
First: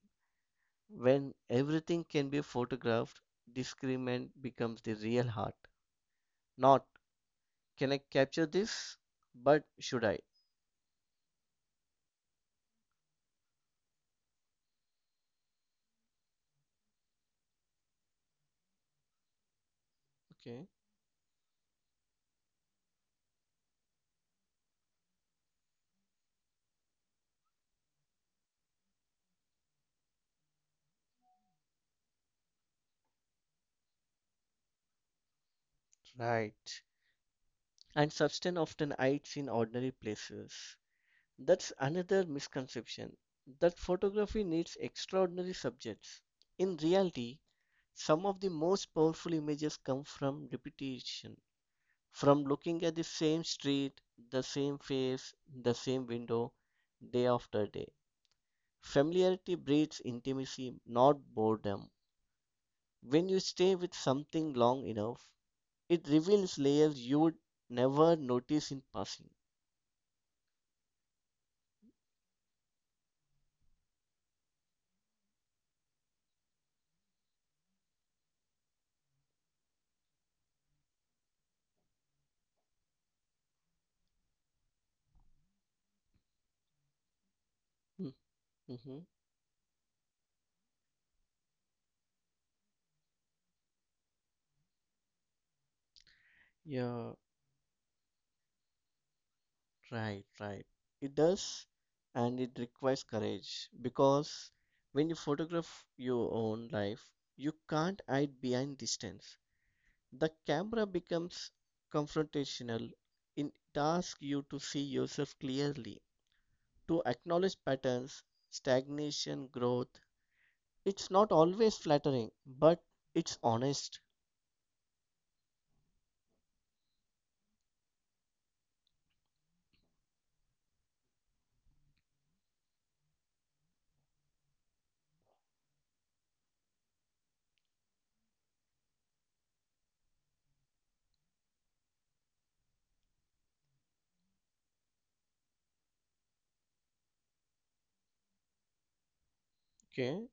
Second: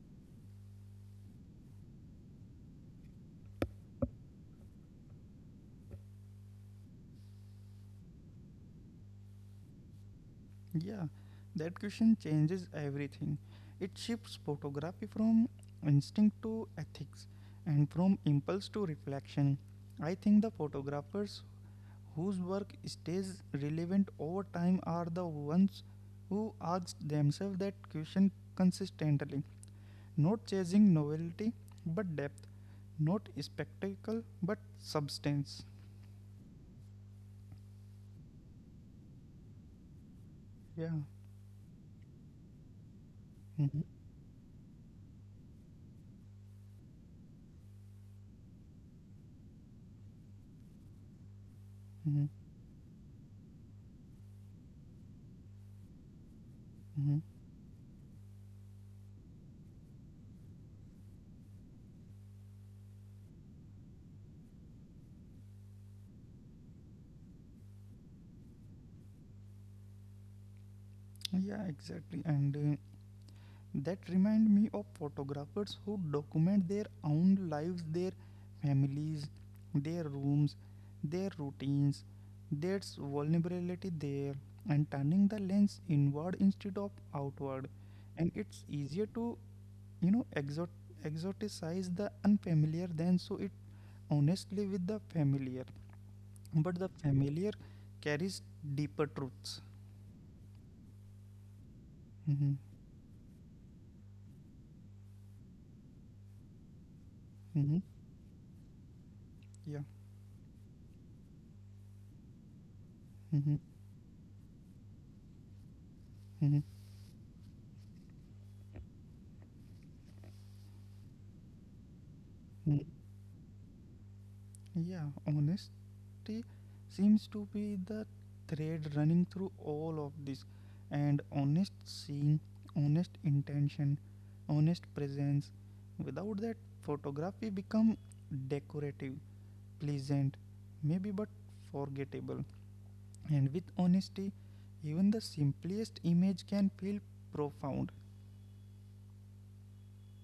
Speaker 2: When everything can be photographed, discriminant becomes the real heart. Not can I capture this, but should I?
Speaker 1: Yeah, that question changes everything. It shifts photography from instinct to ethics and from impulse to reflection. I think the
Speaker 2: Okay.
Speaker 1: photographers whose work stays relevant over time are the ones who ask themselves that question consistently, not chasing novelty but depth, not spectacle but substance.
Speaker 2: Right. And substance often hides in ordinary places.
Speaker 1: Yeah.
Speaker 2: That's another misconception that
Speaker 1: Mhm.
Speaker 2: photography needs extraordinary subjects. In reality, some of the most powerful images come from repetition.
Speaker 1: Mhm.
Speaker 2: From looking at the same street, the same face, the same window, day
Speaker 1: Mhm.
Speaker 2: after day. Familiarity breeds intimacy, not boredom. When you stay with something long enough, it reveals layers you would never notice in passing.
Speaker 1: Yeah, exactly. And that remind me of photographers who document their own lives, their families, their rooms, their routines, their vulnerability there, and turning the lens inward instead of outward. And it's
Speaker 2: Mm-hmm.
Speaker 1: easier to, you know, exot- exoticize the unfamiliar than so it honestly with the familiar. But the
Speaker 2: Yeah,
Speaker 1: familiar carries deeper truths.
Speaker 2: right, right. It does,
Speaker 1: Mm-hmm.
Speaker 2: and it requires courage because when you photograph your own life, you
Speaker 1: Mm-hmm.
Speaker 2: can't hide behind distance.
Speaker 1: Yeah.
Speaker 2: The camera becomes confrontational. It
Speaker 1: Mm-hmm.
Speaker 2: asks you to see yourself clearly,
Speaker 1: Mm-hmm.
Speaker 2: to acknowledge patterns, stagnation, growth. It's not always flattering, but
Speaker 1: Mm.
Speaker 2: it's honest.
Speaker 1: Yeah, honest. Identity seems to be the thread running through all of this. And honest seeing, honest intention, honest presence. Without that, photography become decorative, pleasant, maybe, but forgettable. And with honesty, even the simplest image can feel profound,
Speaker 2: Okay?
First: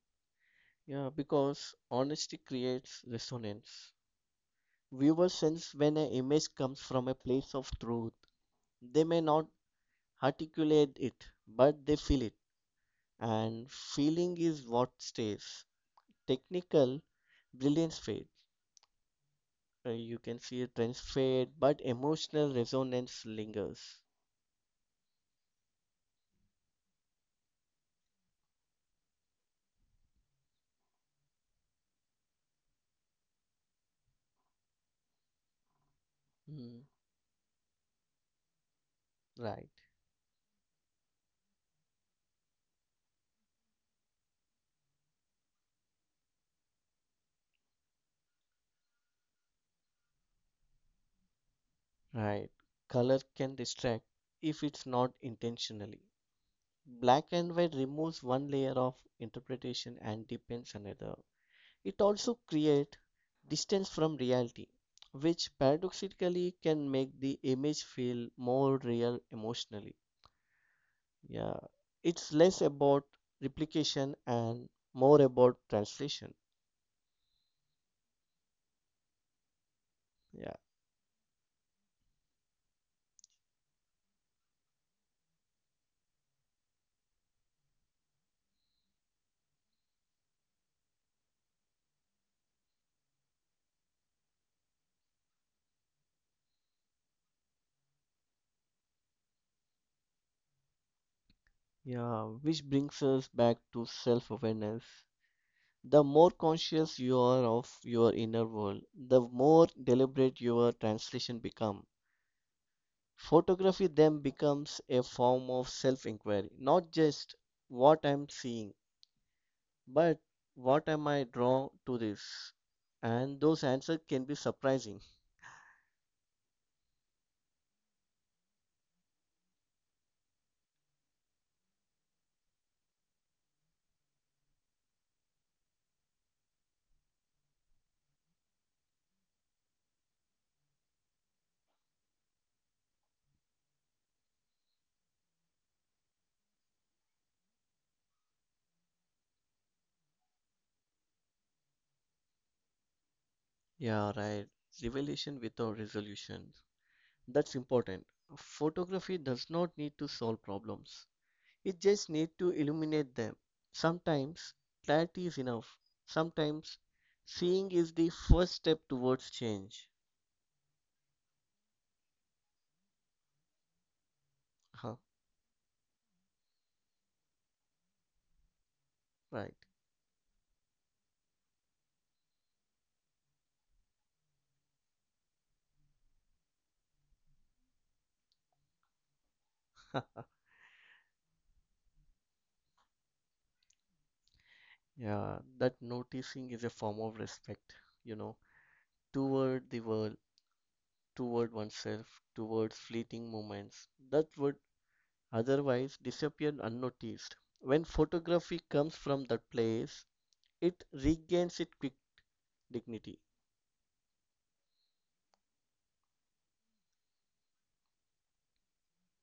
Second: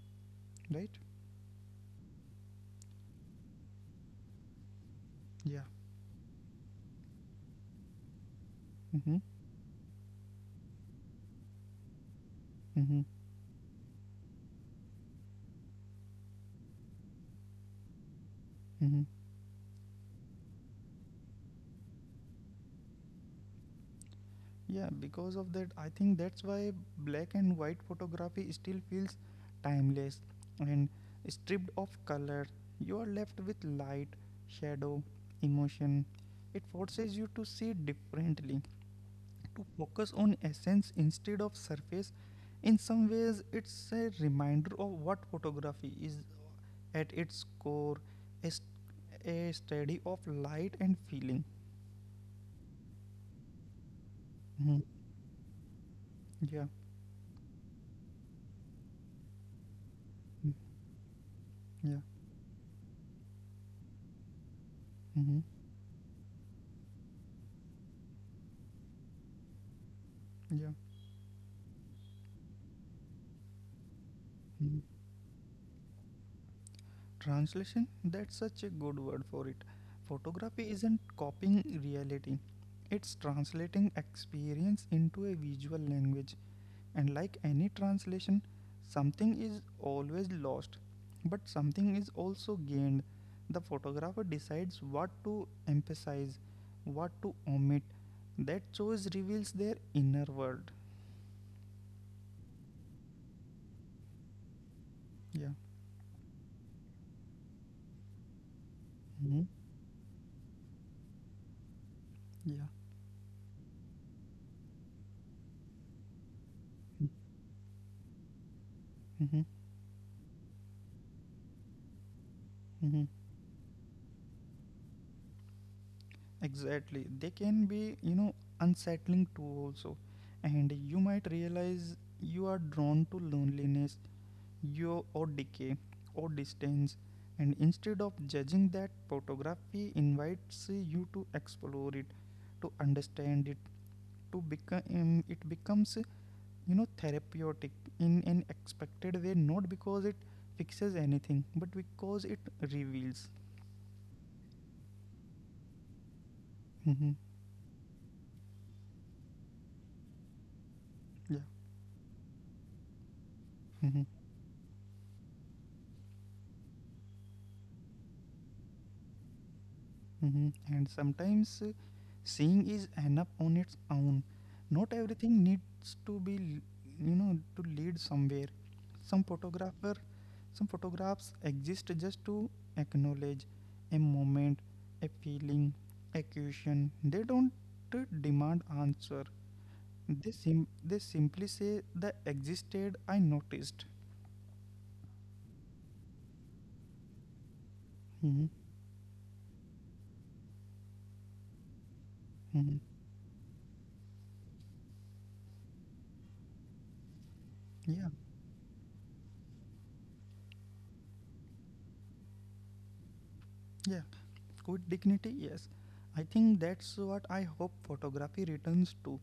Speaker 1: right?
Speaker 2: Yeah, because honesty creates resonance. Viewers
Speaker 1: Yeah.
Speaker 2: sense when an image comes from a place of truth. They
Speaker 1: Mm-hmm.
Speaker 2: may not articulate it, but they feel it.
Speaker 1: Mm-hmm.
Speaker 2: And feeling is what stays. Technical brilliance fades.
Speaker 1: Mm-hmm.
Speaker 2: You can see it trends fade, but emotional resonance lingers.
Speaker 1: Yeah, because of that, I think that's why black and white photography still feels timeless and stripped of color. You are left with light, shadow, emotion. It
Speaker 2: Mm,
Speaker 1: forces you to see differently, to
Speaker 2: right.
Speaker 1: focus on essence instead of surface. In some ways, it's a reminder of what photography is at its core, a, s- a study of light and feeling.
Speaker 2: Right. Color can distract if
Speaker 1: Mhm.
Speaker 2: it's not intentionally.
Speaker 1: Yeah.
Speaker 2: Black and white removes one layer of interpretation and
Speaker 1: Mhm.
Speaker 2: deepens another.
Speaker 1: Yeah.
Speaker 2: It also creates distance from reality,
Speaker 1: Mhm.
Speaker 2: which paradoxically can make the image feel more real emotionally.
Speaker 1: Yeah.
Speaker 2: Yeah. It's less about replication and
Speaker 1: Mhm.
Speaker 2: more about translation.
Speaker 1: Translation? That's such a good word for it.
Speaker 2: Yeah.
Speaker 1: Photography isn't copying reality, it's translating experience into a visual language. And like any translation, something is always lost, but something is also gained. The photographer decides what to emphasize, what to omit. That choice reveals their inner world.
Speaker 2: Yeah, which brings us back to self-awareness.
Speaker 1: Yeah.
Speaker 2: The more conscious you are of your inner world, the
Speaker 1: hmm
Speaker 2: more deliberate your translation become.
Speaker 1: Yeah.
Speaker 2: Photography then becomes a form of self-inquiry, not just what I'm seeing, but what am I drawn to this?
Speaker 1: hmm
Speaker 2: And those answers can be surprising.
Speaker 1: Exactly. They can be, unsettling too also. And you might realize you are drawn to loneliness, you or decay or distance. And instead of judging that, photography invites you to explore it, to understand it, to become it becomes, therapeutic in an expected way, not because it fixes anything, but because it reveals.
Speaker 2: Yeah, right. Revelation without resolution.
Speaker 1: Hmm
Speaker 2: That's important. Photography does not need to solve problems.
Speaker 1: Yeah.
Speaker 2: You just need to illuminate them.
Speaker 1: Mm-hmm.
Speaker 2: Sometimes clarity is enough. Sometimes seeing is the first step towards change.
Speaker 1: Mhm. And sometimes seeing is enough on its own. Not
Speaker 2: Huh,
Speaker 1: everything needs to be, to lead somewhere. Some
Speaker 2: right.
Speaker 1: photographer, some photographs exist just to acknowledge a moment, a feeling, a question. They don't demand answer. They simply say the existed. I noticed.
Speaker 2: Yeah, that noticing is a form of respect, you know,
Speaker 1: Hmm
Speaker 2: toward the world, toward oneself,
Speaker 1: hmm
Speaker 2: towards fleeting moments that would otherwise disappear unnoticed. When
Speaker 1: Yeah.
Speaker 2: photography comes from that place, it regains its quick dignity.
Speaker 1: Yeah. With dignity, yes. I think that's what I hope photography returns to,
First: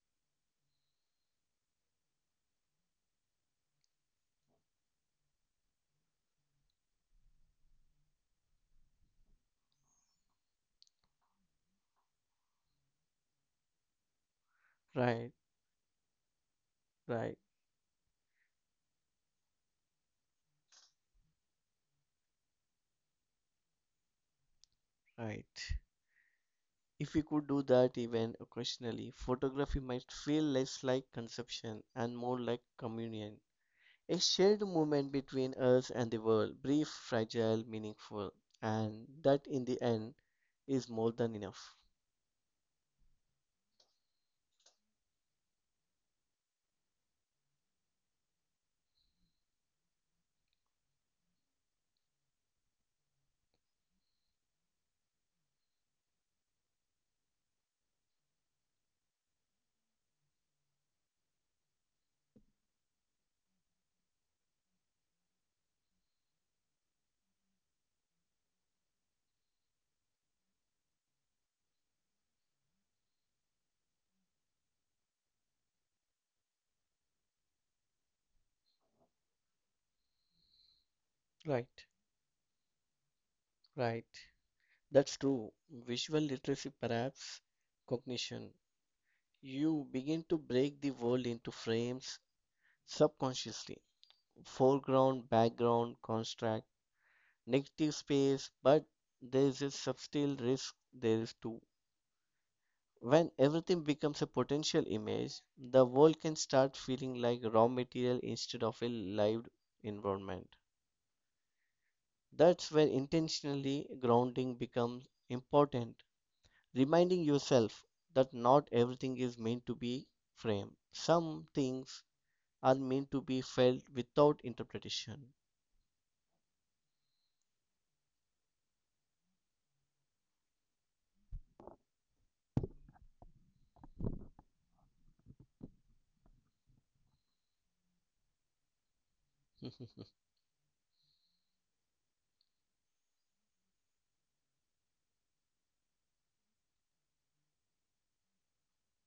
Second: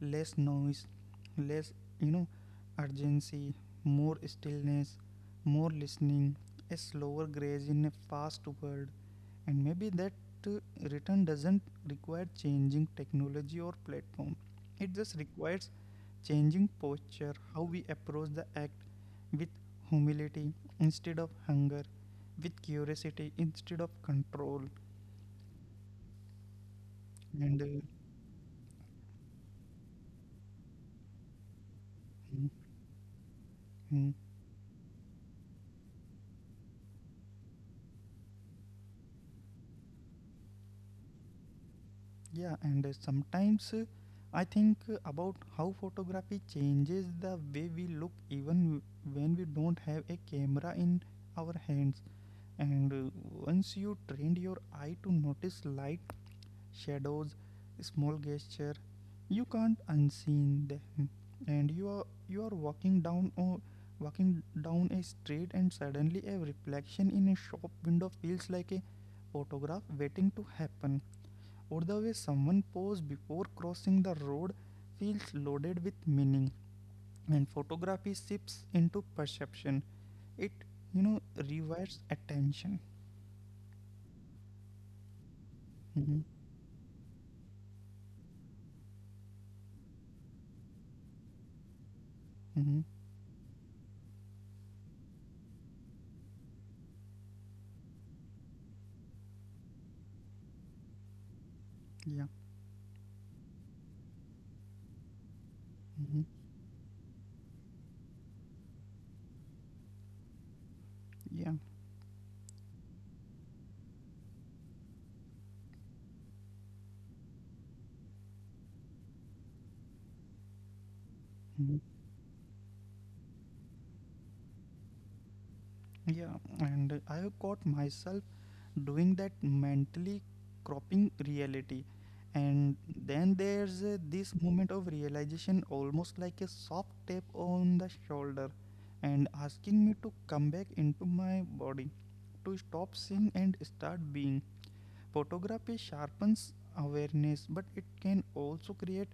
Speaker 1: less noise, less, you know, urgency, more stillness, more listening, a slower grace in a fast world. And maybe that uh, return doesn't require changing technology or platform, it just
Speaker 2: Right,
Speaker 1: requires changing
Speaker 2: right,
Speaker 1: posture, how we approach the act with humility instead of hunger, with curiosity instead of control,
Speaker 2: right. If we could
Speaker 1: and
Speaker 2: do
Speaker 1: uh,
Speaker 2: that even occasionally, photography might feel less like consumption and more
Speaker 1: mm,
Speaker 2: like communion.
Speaker 1: mm,
Speaker 2: A shared moment between us and the world, brief, fragile, meaningful, and that in the end is more than enough.
Speaker 1: yeah. And uh, sometimes uh, i think uh, about how photography changes the way we look even when we don't have a camera in our hands. And once you trained your eye to notice light, shadows, small gesture. You can't unseen them, and you are walking down or walking down a street, and suddenly a reflection in a shop window feels like a photograph waiting to happen. Or the way someone posed before crossing the road feels loaded with meaning, and photography shifts into perception. It
Speaker 2: Right,
Speaker 1: rewires attention.
Speaker 2: right. That's true.
Speaker 1: Mm-hmm.
Speaker 2: Visual literacy, perhaps cognition. You begin to break the world into frames
Speaker 1: Mm-hmm.
Speaker 2: subconsciously, foreground, background, construct, negative space, but there is a subtle risk there is too.
Speaker 1: Yeah.
Speaker 2: When everything becomes a potential image, the
Speaker 1: Mm-hmm.
Speaker 2: world can start feeling like raw material instead of a lived environment.
Speaker 1: Yeah.
Speaker 2: That's where intentionally grounding becomes important, reminding yourself that not everything is meant to be framed. Some
Speaker 1: Mm-hmm.
Speaker 2: things are meant to be felt without interpretation.
Speaker 1: Yeah, and I have caught myself doing that mentally cropping reality. And then there's this moment of realization, almost like a soft tap on the shoulder, and asking me to come back into my body, to stop seeing and start being. Photography sharpens awareness, but it can also create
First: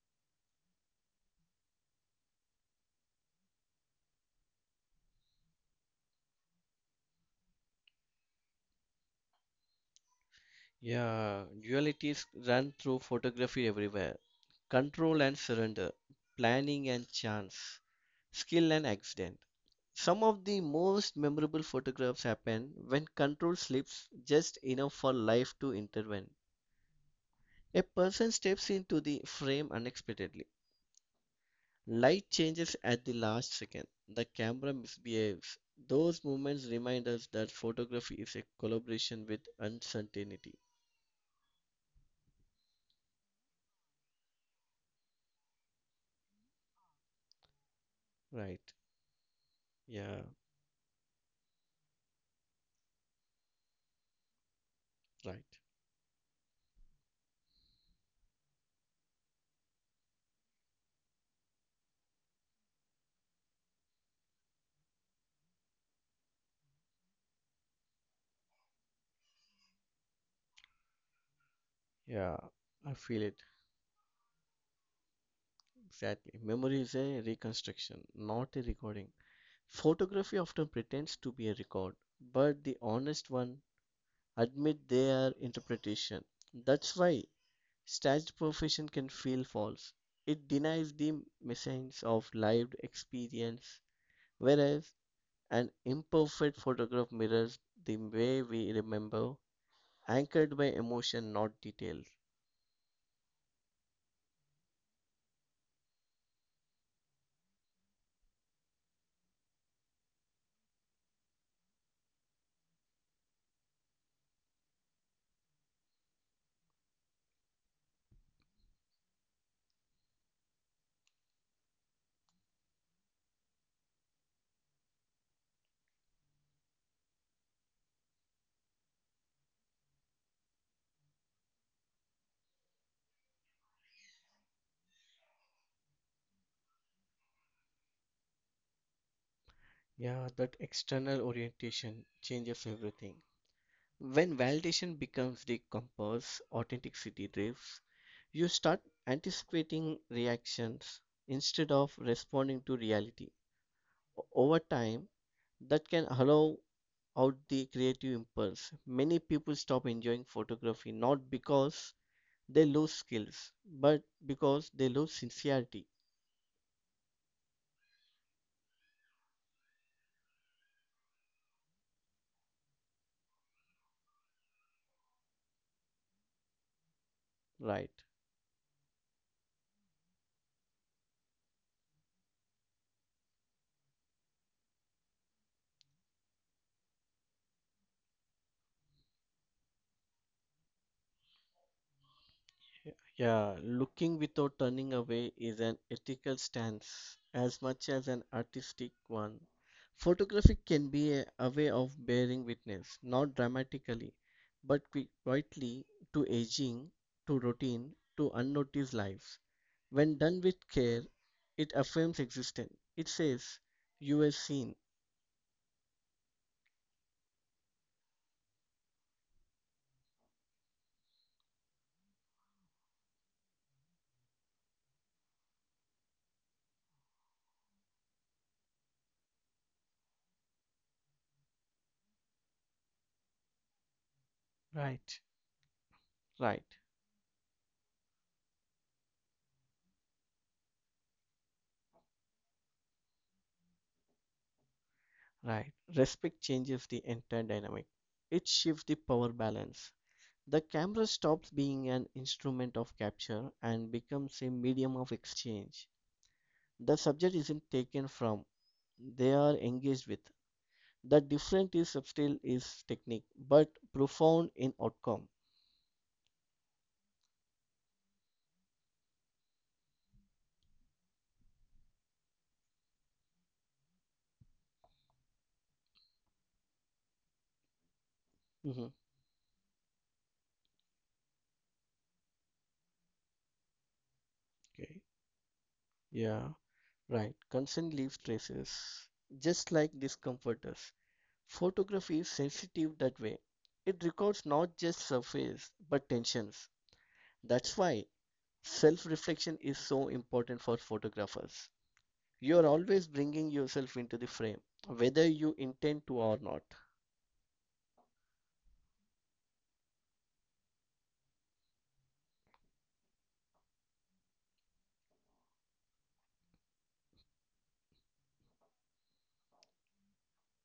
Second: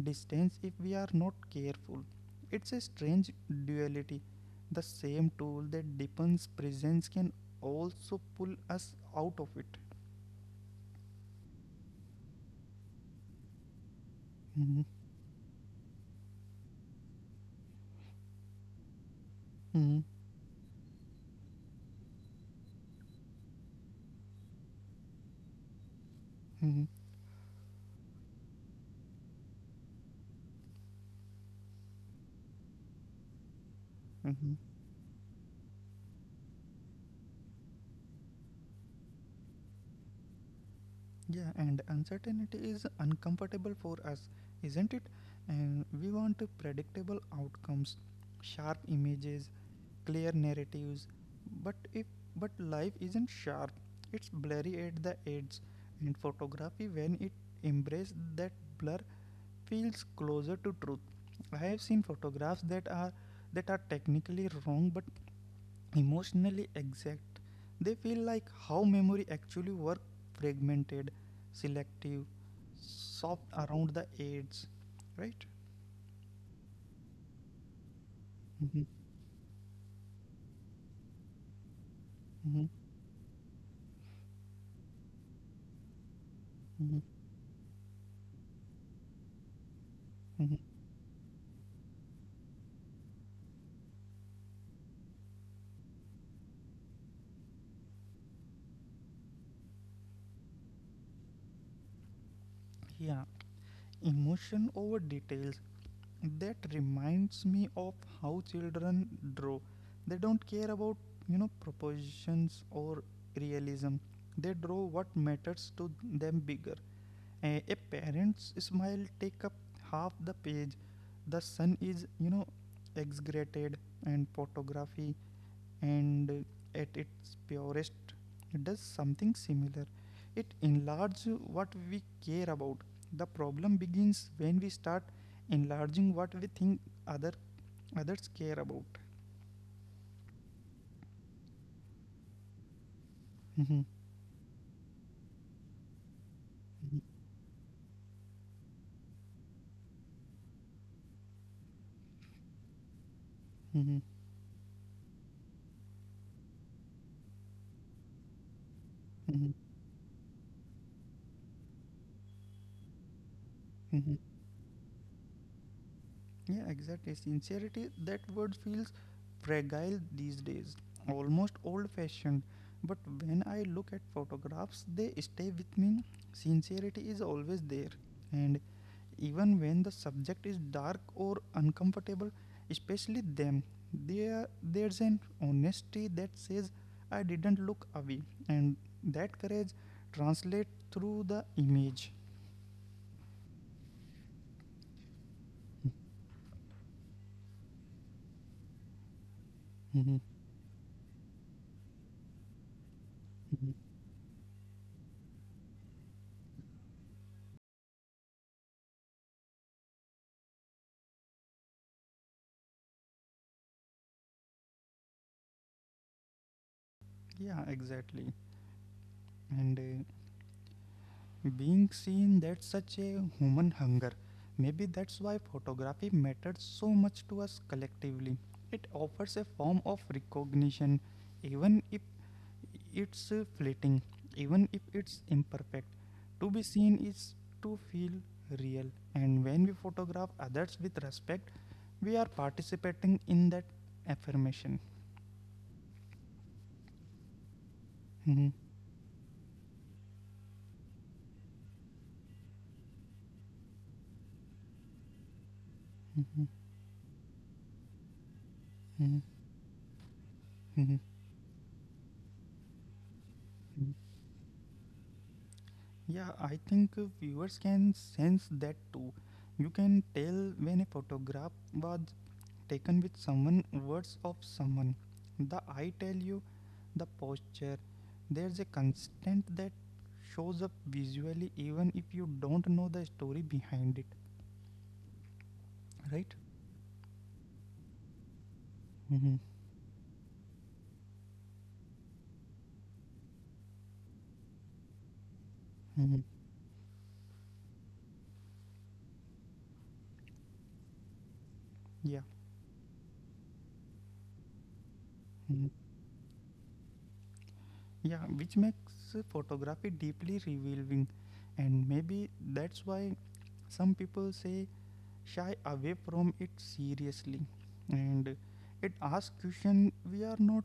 Speaker 1: distance if we are not careful. It's a strange duality. The same tool that deepens presence can also pull us out of it.
Speaker 2: Yeah, dualities run through photography everywhere.
Speaker 1: Mhm.
Speaker 2: Control and surrender, planning and chance, skill and accident.
Speaker 1: Mhm.
Speaker 2: Some of the most memorable photographs happen when control slips just enough for life to intervene.
Speaker 1: Mhm.
Speaker 2: A person steps into the frame unexpectedly. Light changes at the last second. The
Speaker 1: Mhm.
Speaker 2: camera misbehaves. Those moments remind us that photography is a collaboration with uncertainty.
Speaker 1: Yeah, and uncertainty is uncomfortable for us, isn't it? And we want predictable outcomes,
Speaker 2: Right.
Speaker 1: sharp images,
Speaker 2: Yeah,
Speaker 1: clear narratives. But if but life isn't sharp, it's blurry at the
Speaker 2: right.
Speaker 1: edges. And photography, when it embraces that blur, feels closer to truth. I have seen photographs that are technically wrong but emotionally exact. They feel like how memory actually work, fragmented, selective,
Speaker 2: Yeah, I feel
Speaker 1: soft
Speaker 2: it.
Speaker 1: around the edges, right?
Speaker 2: Exactly. Memory is a reconstruction, not a
Speaker 1: Mhm.
Speaker 2: recording. Photography often pretends to be a record,
Speaker 1: Mhm.
Speaker 2: but the honest one admit their interpretation.
Speaker 1: Mhm.
Speaker 2: That's why staged profession can feel false. It
Speaker 1: Mhm.
Speaker 2: denies the essence of lived experience, whereas an imperfect photograph mirrors the way we remember, anchored by emotion, not details.
Speaker 1: Yeah, emotion over details. That reminds me of how children draw. They don't care about propositions or realism. They draw what matters to them bigger. A parent's smile take up half the page. The sun is, exaggerated, and photography and at its purest does something similar. It enlarges what we care about. The problem begins when we start enlarging what we think other others care about.
Speaker 2: Yeah, that external orientation changes everything. When validation becomes the compass, authenticity drifts. You start anticipating reactions instead of responding to reality. Over time, that can hollow out the creative impulse. Many people stop enjoying photography not because they lose skills, but because they lose sincerity,
Speaker 1: Yeah, exactly. Sincerity, that word feels fragile these days, almost old fashioned. But when I look at photographs, they stay with me. Sincerity is always there.
Speaker 2: right?
Speaker 1: And even when the subject is dark or uncomfortable, especially them, there's an honesty that says I didn't look away. And that courage translates through the image.
Speaker 2: Yeah, looking without turning away is an ethical stance as much as an artistic one.
Speaker 1: Mhm.
Speaker 2: Photography can be a way of bearing witness, not
Speaker 1: Mhm.
Speaker 2: dramatically, but quietly to aging, to routine, to unnoticed lives. When done with care, it affirms existence. It says, You were seen.
Speaker 1: Yeah, exactly. And being seen, that's such a human hunger. Maybe that's why photography matters so much to us collectively. It offers a form of recognition, even if it's fleeting, even if
Speaker 2: Right,
Speaker 1: it's imperfect. To be
Speaker 2: right,
Speaker 1: seen is to feel real, and when we photograph others with respect, we are participating in that affirmation.
Speaker 2: right. Respect changes the entire dynamic, it shifts the power balance. The camera stops being an instrument of capture and becomes a medium of exchange. The subject isn't taken from, they are engaged with. The difference is subtle is technique, but profound in outcome.
Speaker 1: Yeah, I think viewers can sense that too. You can tell when a photograph was taken with someone, words of someone. The eye tell you, the posture. There's a
Speaker 2: Hmm.
Speaker 1: constant that shows up visually even if you don't know the story behind it,
Speaker 2: Okay.
Speaker 1: right?
Speaker 2: Yeah. Right. Consent leaves traces,
Speaker 1: Mm-hmm.
Speaker 2: just like discomfort does. Photography is sensitive that way. It records not just surface, but
Speaker 1: Mm-hmm.
Speaker 2: tensions. That's why self reflection is so important for photographers.
Speaker 1: Yeah.
Speaker 2: You are always bringing yourself into the frame, whether you
Speaker 1: Mhm.
Speaker 2: intend to or not.
Speaker 1: Yeah, which makes photography deeply revealing, and maybe that's why some people say shy away from it seriously, and it asks question we are not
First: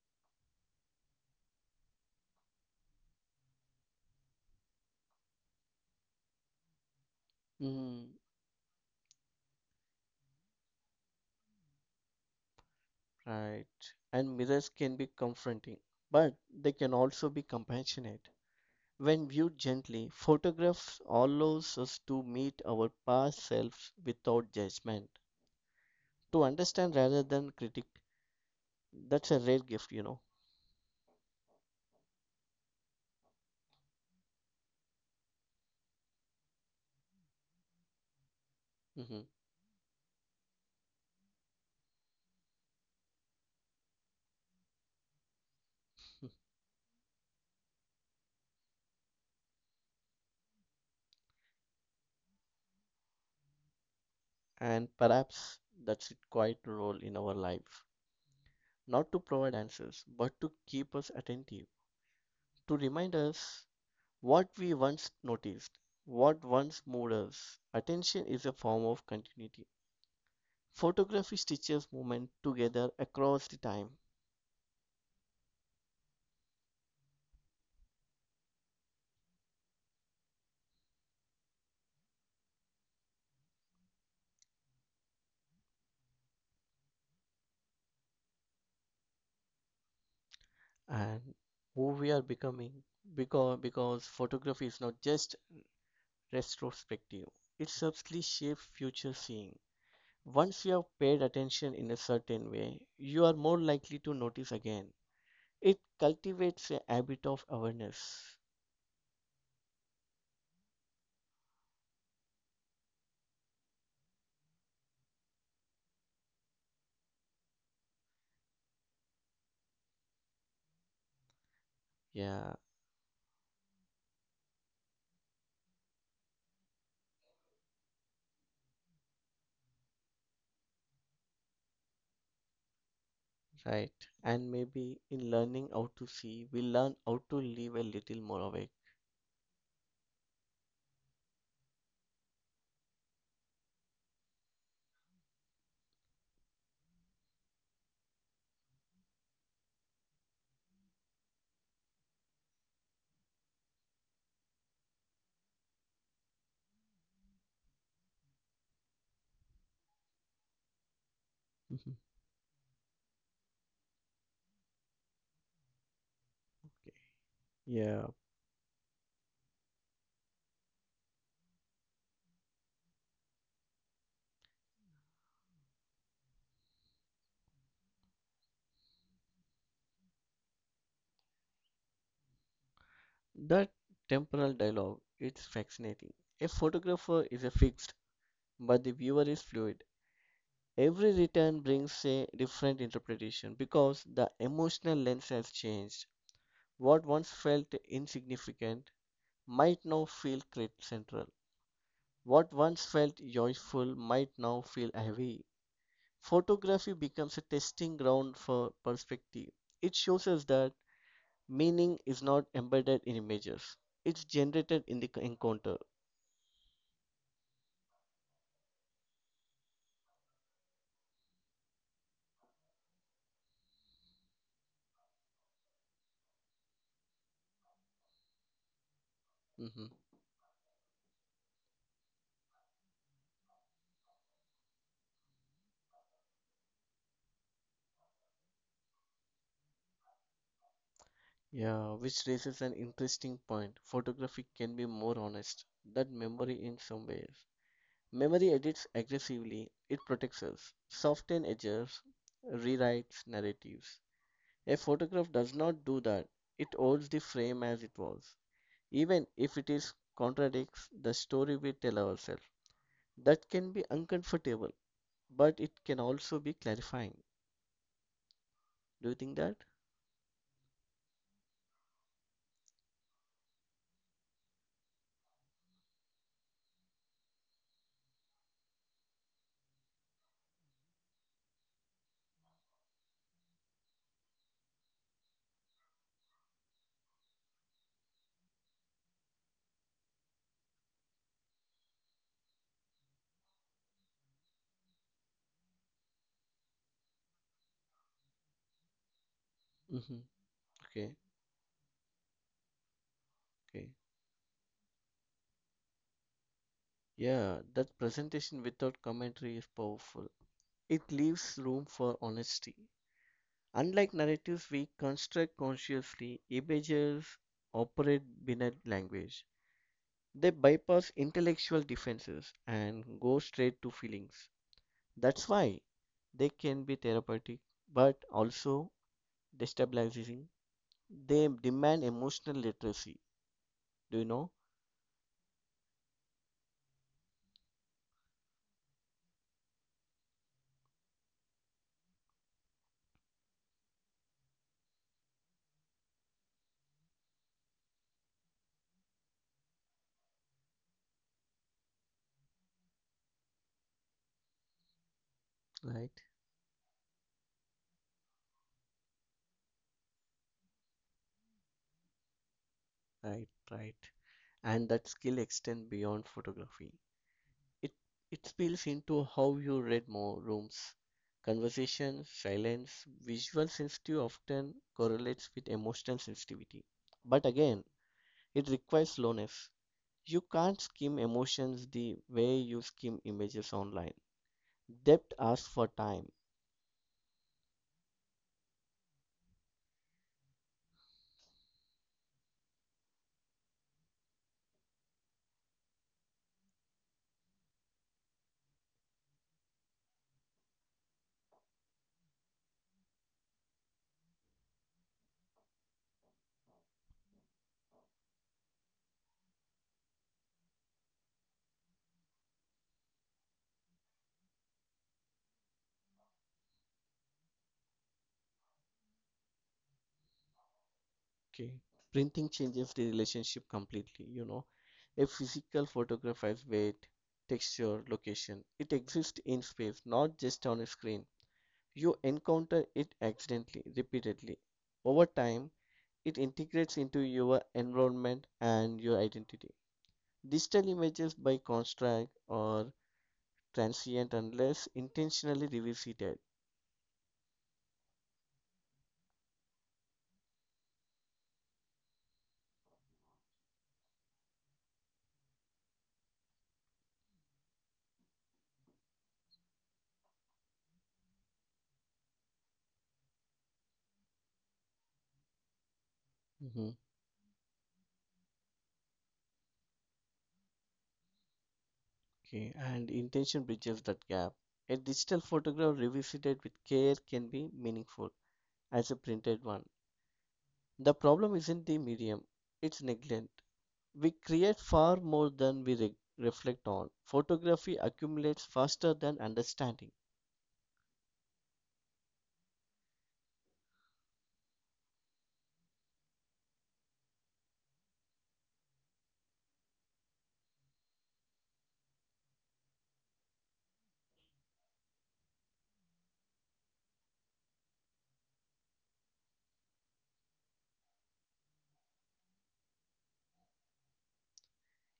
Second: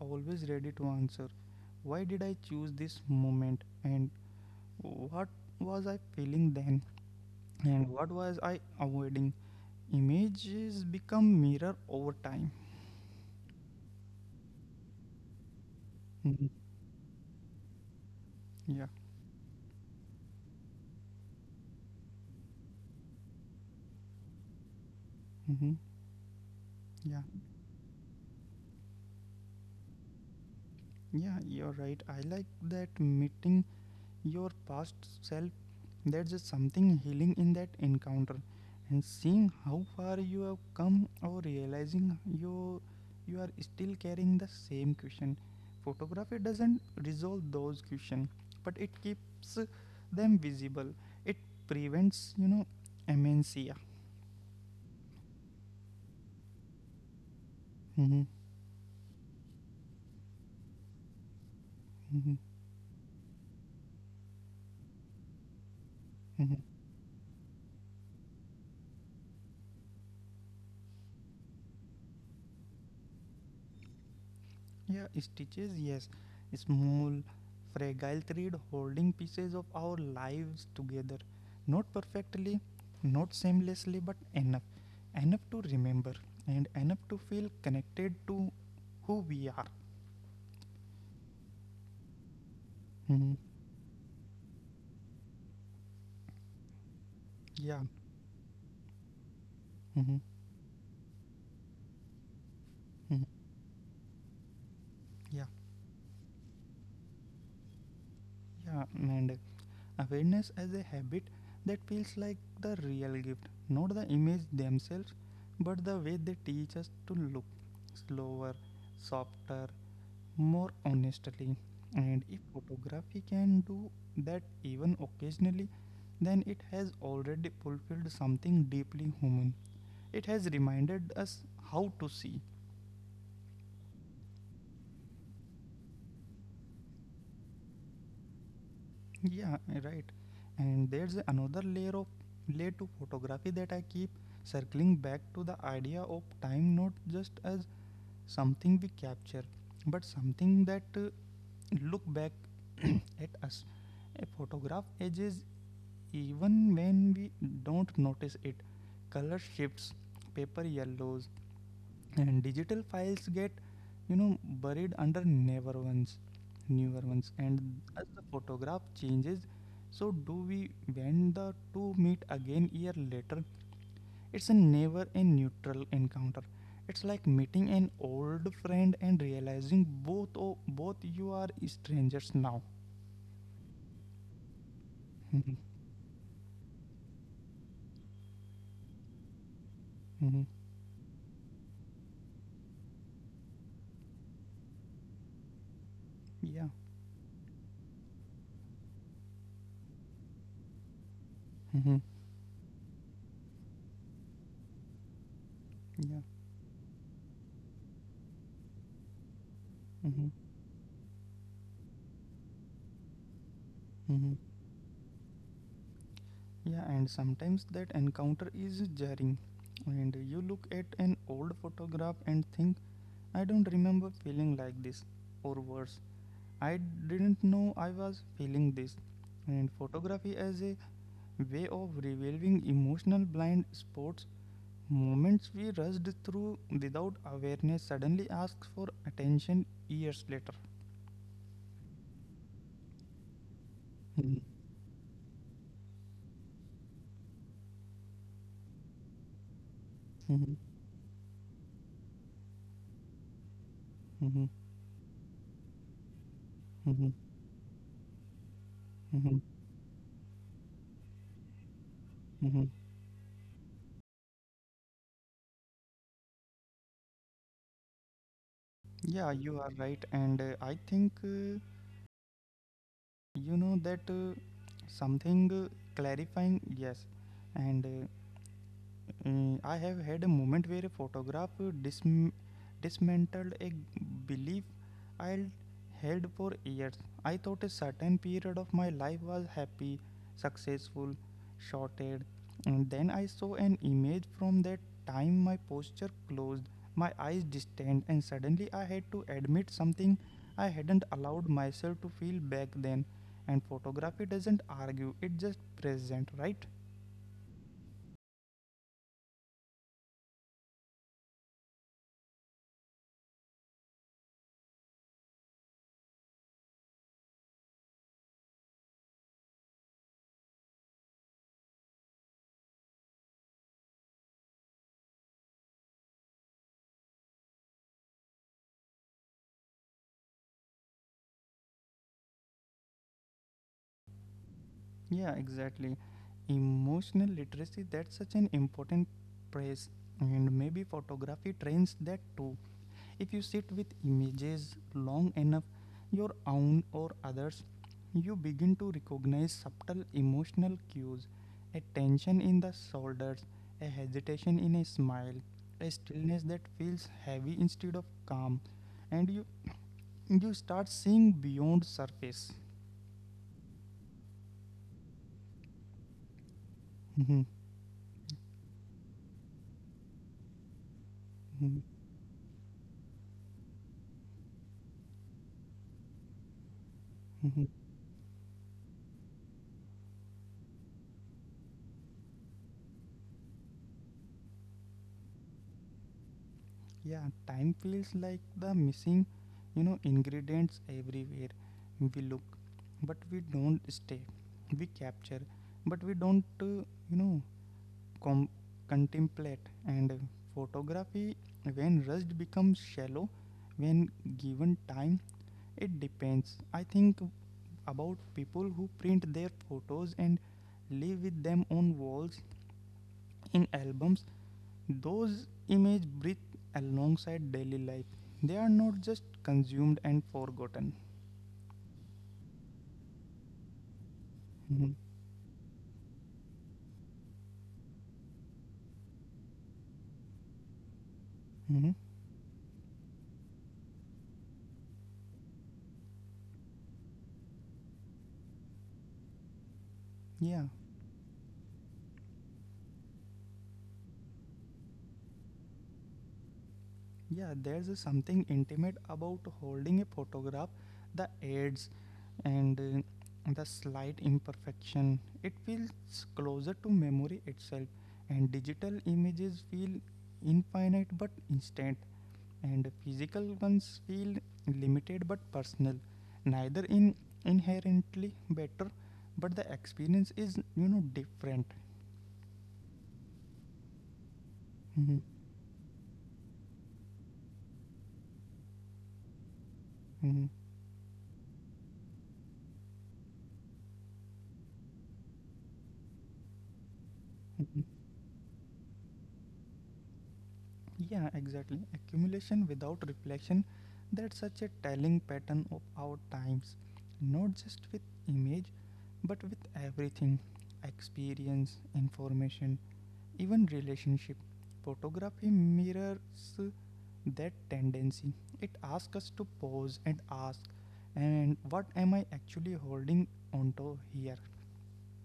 Speaker 1: always ready to answer. Why did I choose this moment, and what was I feeling then, and what
Speaker 2: Mm,
Speaker 1: was I avoiding? Images become mirror over time.
Speaker 2: right. And mirrors can be confronting, but
Speaker 1: Mhm.
Speaker 2: they can also be compassionate.
Speaker 1: Yeah.
Speaker 2: When viewed gently, photographs allows us to meet our past selves without judgment,
Speaker 1: Hmm.
Speaker 2: to
Speaker 1: Yeah,
Speaker 2: understand rather than critic. That's a rare gift, you know.
Speaker 1: yeah, you're right, I like that meeting your past self. There's just something healing in that encounter, and seeing
Speaker 2: Hmm.
Speaker 1: how far you have come, or realizing you you are still carrying the same question. Photography doesn't resolve those questions, but it keeps them visible. It prevents, amnesia.
Speaker 2: And perhaps that's its quiet role in our life.
Speaker 1: Mhm,
Speaker 2: Not to provide answers, but to keep us attentive,
Speaker 1: mhm,
Speaker 2: to remind us What we once noticed,
Speaker 1: mhm.
Speaker 2: what once moved us, attention is a form of continuity. Photography stitches movement together across the time
Speaker 1: Yeah, stitches, yes. Small, fragile thread holding pieces of our lives together. Not perfectly, not seamlessly, but enough. Enough to remember and enough to feel connected to who we are.
Speaker 2: and who we are becoming
Speaker 1: Mhm.
Speaker 2: because photography is not just retrospective, it
Speaker 1: Yeah.
Speaker 2: subtly shapes future seeing.
Speaker 1: Mhm.
Speaker 2: Once you have paid attention in a certain way, you
Speaker 1: Mhm.
Speaker 2: are more likely to notice again.
Speaker 1: Yeah.
Speaker 2: It cultivates a habit of awareness.
Speaker 1: Yeah. And awareness as a habit, that feels like the real gift. Not the image themselves, but the way they teach us to look slower, softer, more honestly. And if
Speaker 2: Yeah.
Speaker 1: photography can do that even occasionally, then it has already fulfilled something deeply human. It has reminded us how to see.
Speaker 2: Right. And maybe in learning how to see, we learn how to live a little more awake.
Speaker 1: Yeah, right. And there's another layer of layer to photography that I keep circling back to, the idea of time not just as something we capture, but something that look back at us. A photograph ages. Even when we don't notice it, color shifts, paper yellows,
Speaker 2: Mhm.
Speaker 1: and digital files get, buried under newer ones,
Speaker 2: Okay.
Speaker 1: newer ones. And as
Speaker 2: Yeah.
Speaker 1: the photograph changes, so do we. When the two meet again year later, it's a never a neutral encounter. It's like meeting an old friend and realizing both o both you are strangers now.
Speaker 2: That temporal dialogue, it's fascinating. A photographer is a fixed, but the viewer is fluid.
Speaker 1: Mhm. Mhm.
Speaker 2: Every return brings a different interpretation because the emotional lens has changed.
Speaker 1: Yeah.
Speaker 2: What once felt insignificant might now feel central.
Speaker 1: Mhm.
Speaker 2: What once felt joyful might now feel heavy.
Speaker 1: Yeah.
Speaker 2: Photography becomes a testing ground for perspective. It
Speaker 1: Mhm.
Speaker 2: shows us that meaning is not embedded in images, it's
Speaker 1: Mhm.
Speaker 2: generated in the encounter.
Speaker 1: Yeah, and sometimes that encounter is jarring. And you look at an old photograph and think, I don't remember feeling like this, or worse, I didn't know I was feeling this. And
Speaker 2: Hmm.
Speaker 1: photography as a way of revealing emotional blind spots, moments we rushed through without awareness, suddenly asks for attention years later.
Speaker 2: Yeah, which raises an interesting point.
Speaker 1: Mhm.
Speaker 2: Photography can be more honest than memory in some ways. Memory edits aggressively, it
Speaker 1: Mhm.
Speaker 2: protects us, softens edges, rewrites narratives.
Speaker 1: Mhm.
Speaker 2: A photograph does not do that, it
Speaker 1: Mhm.
Speaker 2: holds the frame as it was, even
Speaker 1: Mhm.
Speaker 2: if it is contradicts the story we tell ourselves.
Speaker 1: Mhm.
Speaker 2: That can be uncomfortable, but it can also be clarifying. Do you
Speaker 1: Yeah,
Speaker 2: think
Speaker 1: you
Speaker 2: that?
Speaker 1: are right. And I think, that something clarifying, yes. And I have had a moment where a photograph dism- dismantled a belief I held for years. I thought a certain period of my life was happy, successful, shorted. And then I saw an image from that time, my posture closed, my eyes distant, and suddenly I had to admit something
Speaker 2: Hmm.
Speaker 1: I hadn't
Speaker 2: Okay,
Speaker 1: allowed myself to feel back then. And
Speaker 2: okay.
Speaker 1: photography doesn't argue, it just present, right?
Speaker 2: Yeah, that presentation without commentary is powerful. It leaves room for honesty. Unlike narratives we construct consciously, images operate binary language. They bypass intellectual defenses and go straight to feelings. That's why they can be therapeutic, but also destabilizing. They demand emotional literacy. Do you know?
Speaker 1: Yeah, exactly. Emotional literacy, that's such an important phrase. And maybe photography trains that too. If you sit with images long enough, your own or others, you begin to recognize subtle emotional cues, a tension in the shoulders, a hesitation in a smile, a
Speaker 2: Right,
Speaker 1: stillness that feels heavy instead of calm. And you start seeing beyond surface.
Speaker 2: right, right. And that skill extends beyond photography. It it spills into how you read more rooms. Conversation, silence, visual sensitivity often correlates with emotional sensitivity. But again, it requires slowness. You can't skim emotions the way you skim images online. Depth asks for time.
Speaker 1: Yeah, time feels like the missing, ingredients everywhere. We look, but we don't stay. We capture, but we don't, you know, com- contemplate. And photography, when rushed, becomes shallow. When given time, it depends. I think about people who print their photos and live with them on walls, in albums. Those images breathe alongside daily life. They are not just consumed and forgotten.
Speaker 2: Okay. Printing changes the relationship completely, you know.
Speaker 1: Mhm.
Speaker 2: A physical photograph has weight, texture, location. It exists in space, not just on a screen.
Speaker 1: Mhm.
Speaker 2: You encounter it accidentally, repeatedly. Over time, it integrates into your environment and your identity.
Speaker 1: Yeah,
Speaker 2: Digital images, by contrast, are transient unless intentionally revisited.
Speaker 1: yeah, there's a something intimate about holding a photograph, the edges and the slight imperfection. It feels closer to memory itself, and digital images feel infinite but instant, and physical ones feel limited but personal. Neither
Speaker 2: Mhm.
Speaker 1: in inherently better, but the experience is, different.
Speaker 2: Okay, and intention bridges that gap. A
Speaker 1: Mhm,
Speaker 2: digital photograph revisited with care can be meaningful as a printed one.
Speaker 1: mhm,
Speaker 2: The problem isn't the medium, it's neglect. We create far more than we reflect on.
Speaker 1: mhm.
Speaker 2: Photography accumulates faster than understanding.
Speaker 1: Yeah, exactly, accumulation without reflection, that's such a telling pattern of our times. Not just with image, but with everything, experience, information, even relationship. Photography mirrors that tendency. It asks us to pause and ask, and what am I actually holding onto here?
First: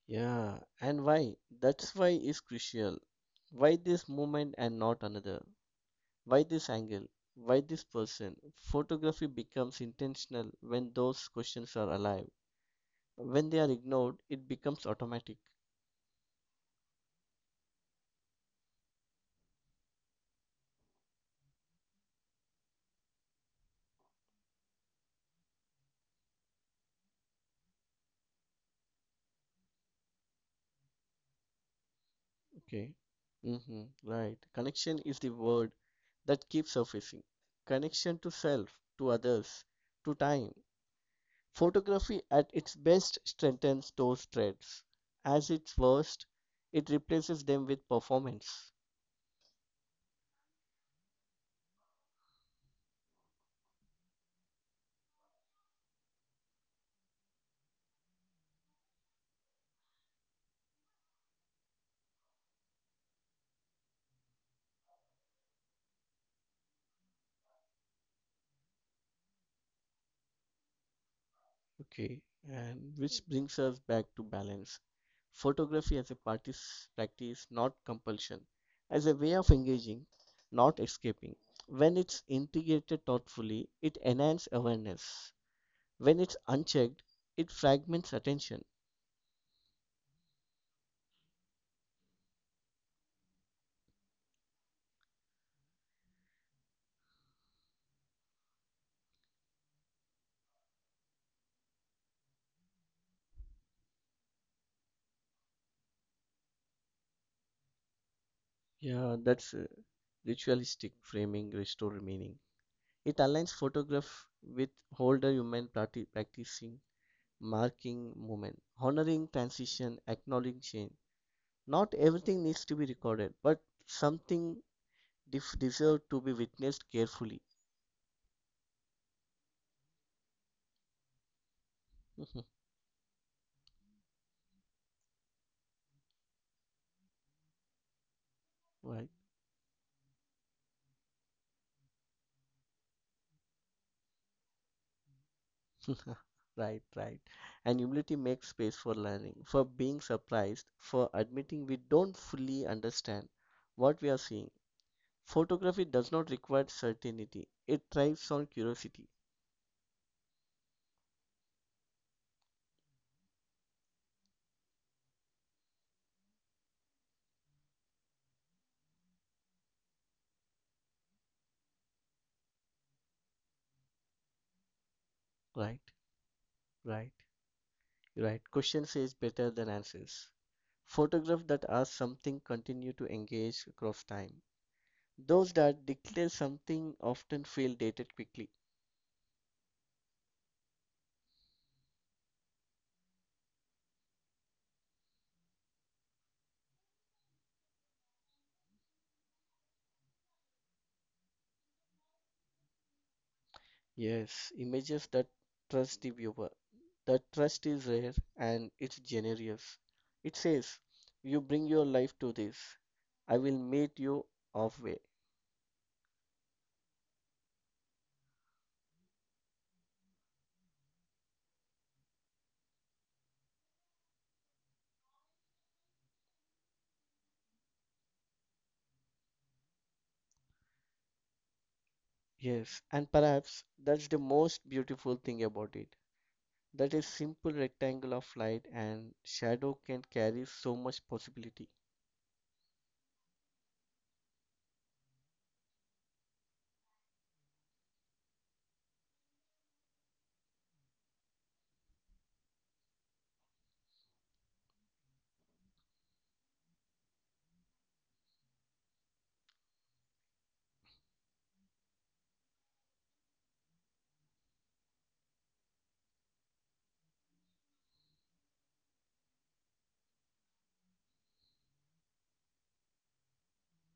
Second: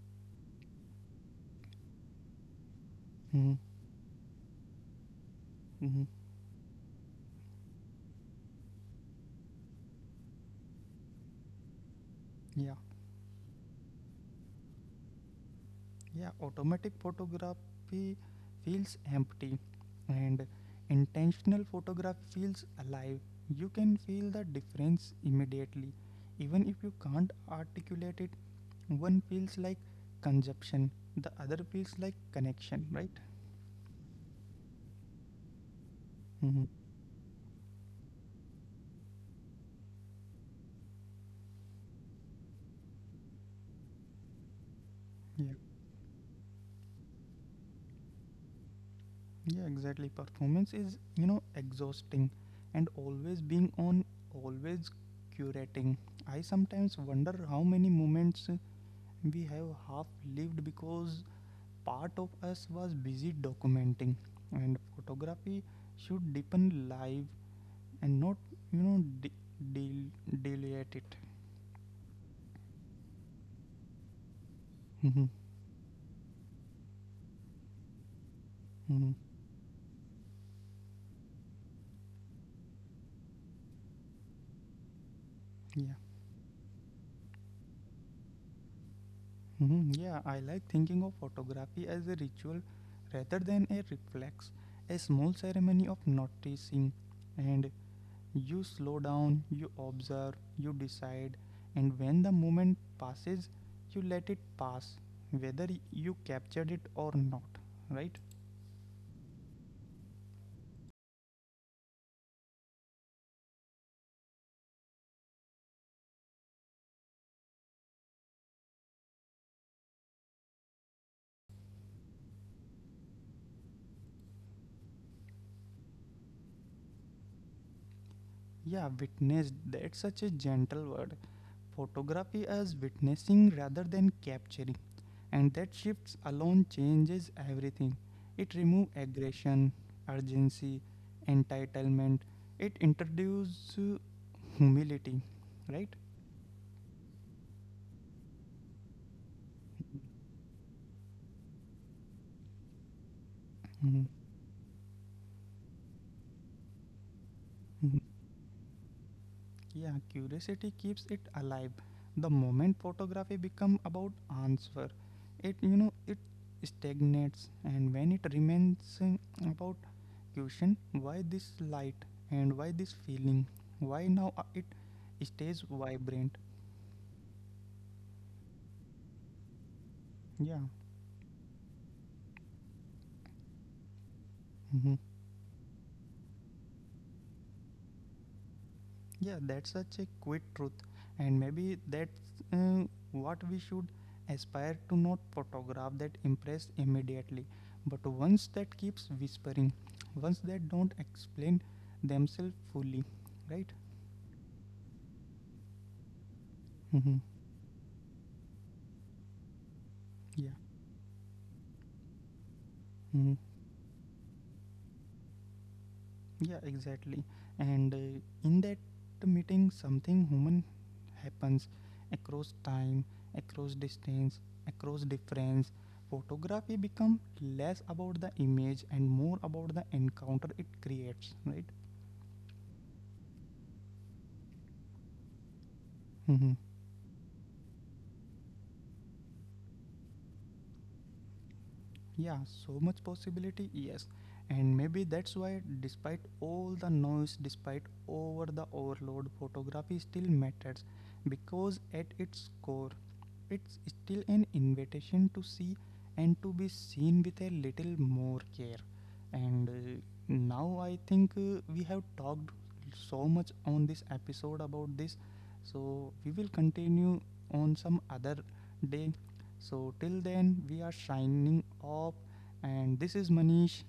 Speaker 2: Yeah, and why? That's why is crucial.
Speaker 1: Hmm.
Speaker 2: Why this moment and not another?
Speaker 1: Hmm.
Speaker 2: Why this angle? Why this person? Photography becomes intentional when those questions are alive.
Speaker 1: Yeah,
Speaker 2: When they are ignored, it becomes automatic.
Speaker 1: yeah. Automatic photography feels empty, and intentional photography feels alive. You can feel the difference immediately, even if you can't articulate it. One feels like consumption, the other feels like connection,
Speaker 2: Okay.
Speaker 1: right?
Speaker 2: Hmm. Right. Connection is the word that
Speaker 1: Hmm.
Speaker 2: keeps surfacing. Connection to self, to others, to time. Photography at its best strengthens those threads. As
Speaker 1: Yeah.
Speaker 2: its worst, it replaces them with performance.
Speaker 1: Yeah, exactly. Performance is, exhausting, and always being on, always curating. I sometimes wonder how many moments we have half lived because part of us was busy documenting. And photography should deepen life and not, you know, de- delete it.
Speaker 2: Okay, and which brings us back to balance. Photography as a practice, practice, not compulsion, as
Speaker 1: Mm-hmm.
Speaker 2: a
Speaker 1: Mm-hmm.
Speaker 2: way of engaging, not escaping. When it's integrated thoughtfully, it enhances awareness.
Speaker 1: Yeah.
Speaker 2: When it's unchecked, it fragments attention.
Speaker 1: Mhm. Yeah, I like thinking of photography as a ritual rather than a reflex, a small ceremony of noticing. And you slow down, you observe, you decide, and when the moment passes, you let it pass, whether you captured it or not, right?
Speaker 2: Yeah, that's a ritualistic framing restore meaning. It aligns photograph with older human practicing marking moment, honoring transition, acknowledging change. Not everything needs to be recorded, but something deserve to be witnessed carefully.
Speaker 1: Yeah, witnessed, that's such a gentle word. Photography as witnessing rather than capturing. And that shift alone changes everything. It removes
Speaker 2: Right.
Speaker 1: aggression, urgency, entitlement. It introduces humility, right?
Speaker 2: Right, right. And humility makes space for learning, for being surprised, for admitting we don't fully understand what we
Speaker 1: Mhm.
Speaker 2: are seeing. Photography does not require certainty, it
Speaker 1: Mhm.
Speaker 2: thrives on curiosity.
Speaker 1: Yeah, curiosity keeps it alive. The moment photography become about answer, it, it stagnates, and when it remains about question, why this light and why this feeling, why now, it stays
Speaker 2: Right,
Speaker 1: vibrant.
Speaker 2: right, right. Question says better than answers.
Speaker 1: Yeah.
Speaker 2: Photographs that ask something continue to engage across time.
Speaker 1: Mhm.
Speaker 2: Those that declare something often feel dated quickly.
Speaker 1: Yeah, that's such a quick truth, and maybe that's uh, what we should aspire to. Not photograph that impress immediately, but once that keeps whispering, once that don't explain themselves fully, right?
Speaker 2: Yes, images that trust the viewer.
Speaker 1: Mm-hmm.
Speaker 2: That trust is rare and it's generous. It
Speaker 1: Yeah.
Speaker 2: says, You bring your life to this. I
Speaker 1: Mhm.
Speaker 2: will meet you halfway.
Speaker 1: Yeah, exactly. And in that meeting, something human happens, across time, across distance, across difference. Photography become less about the image and more about the encounter it creates, right?
Speaker 2: Yes, and perhaps that's the most beautiful thing about it.
Speaker 1: Mm-hmm.
Speaker 2: That a simple rectangle of light and shadow can carry so much possibility.
Speaker 1: Yeah, so much possibility, yes. And maybe that's why, despite all the noise, despite over the overload, photography still matters, because at its core, it's still an invitation to see and to be seen with a little more care. And now I think we have talked so much on this episode about this, so we will continue on some other day. So, till then, we are signing off, and this is Manish.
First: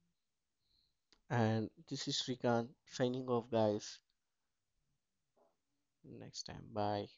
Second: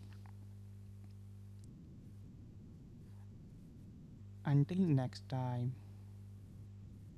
Speaker 2: And this is Srikanth signing off, guys.
Speaker 1: Until next time.
Speaker 2: Next time, bye.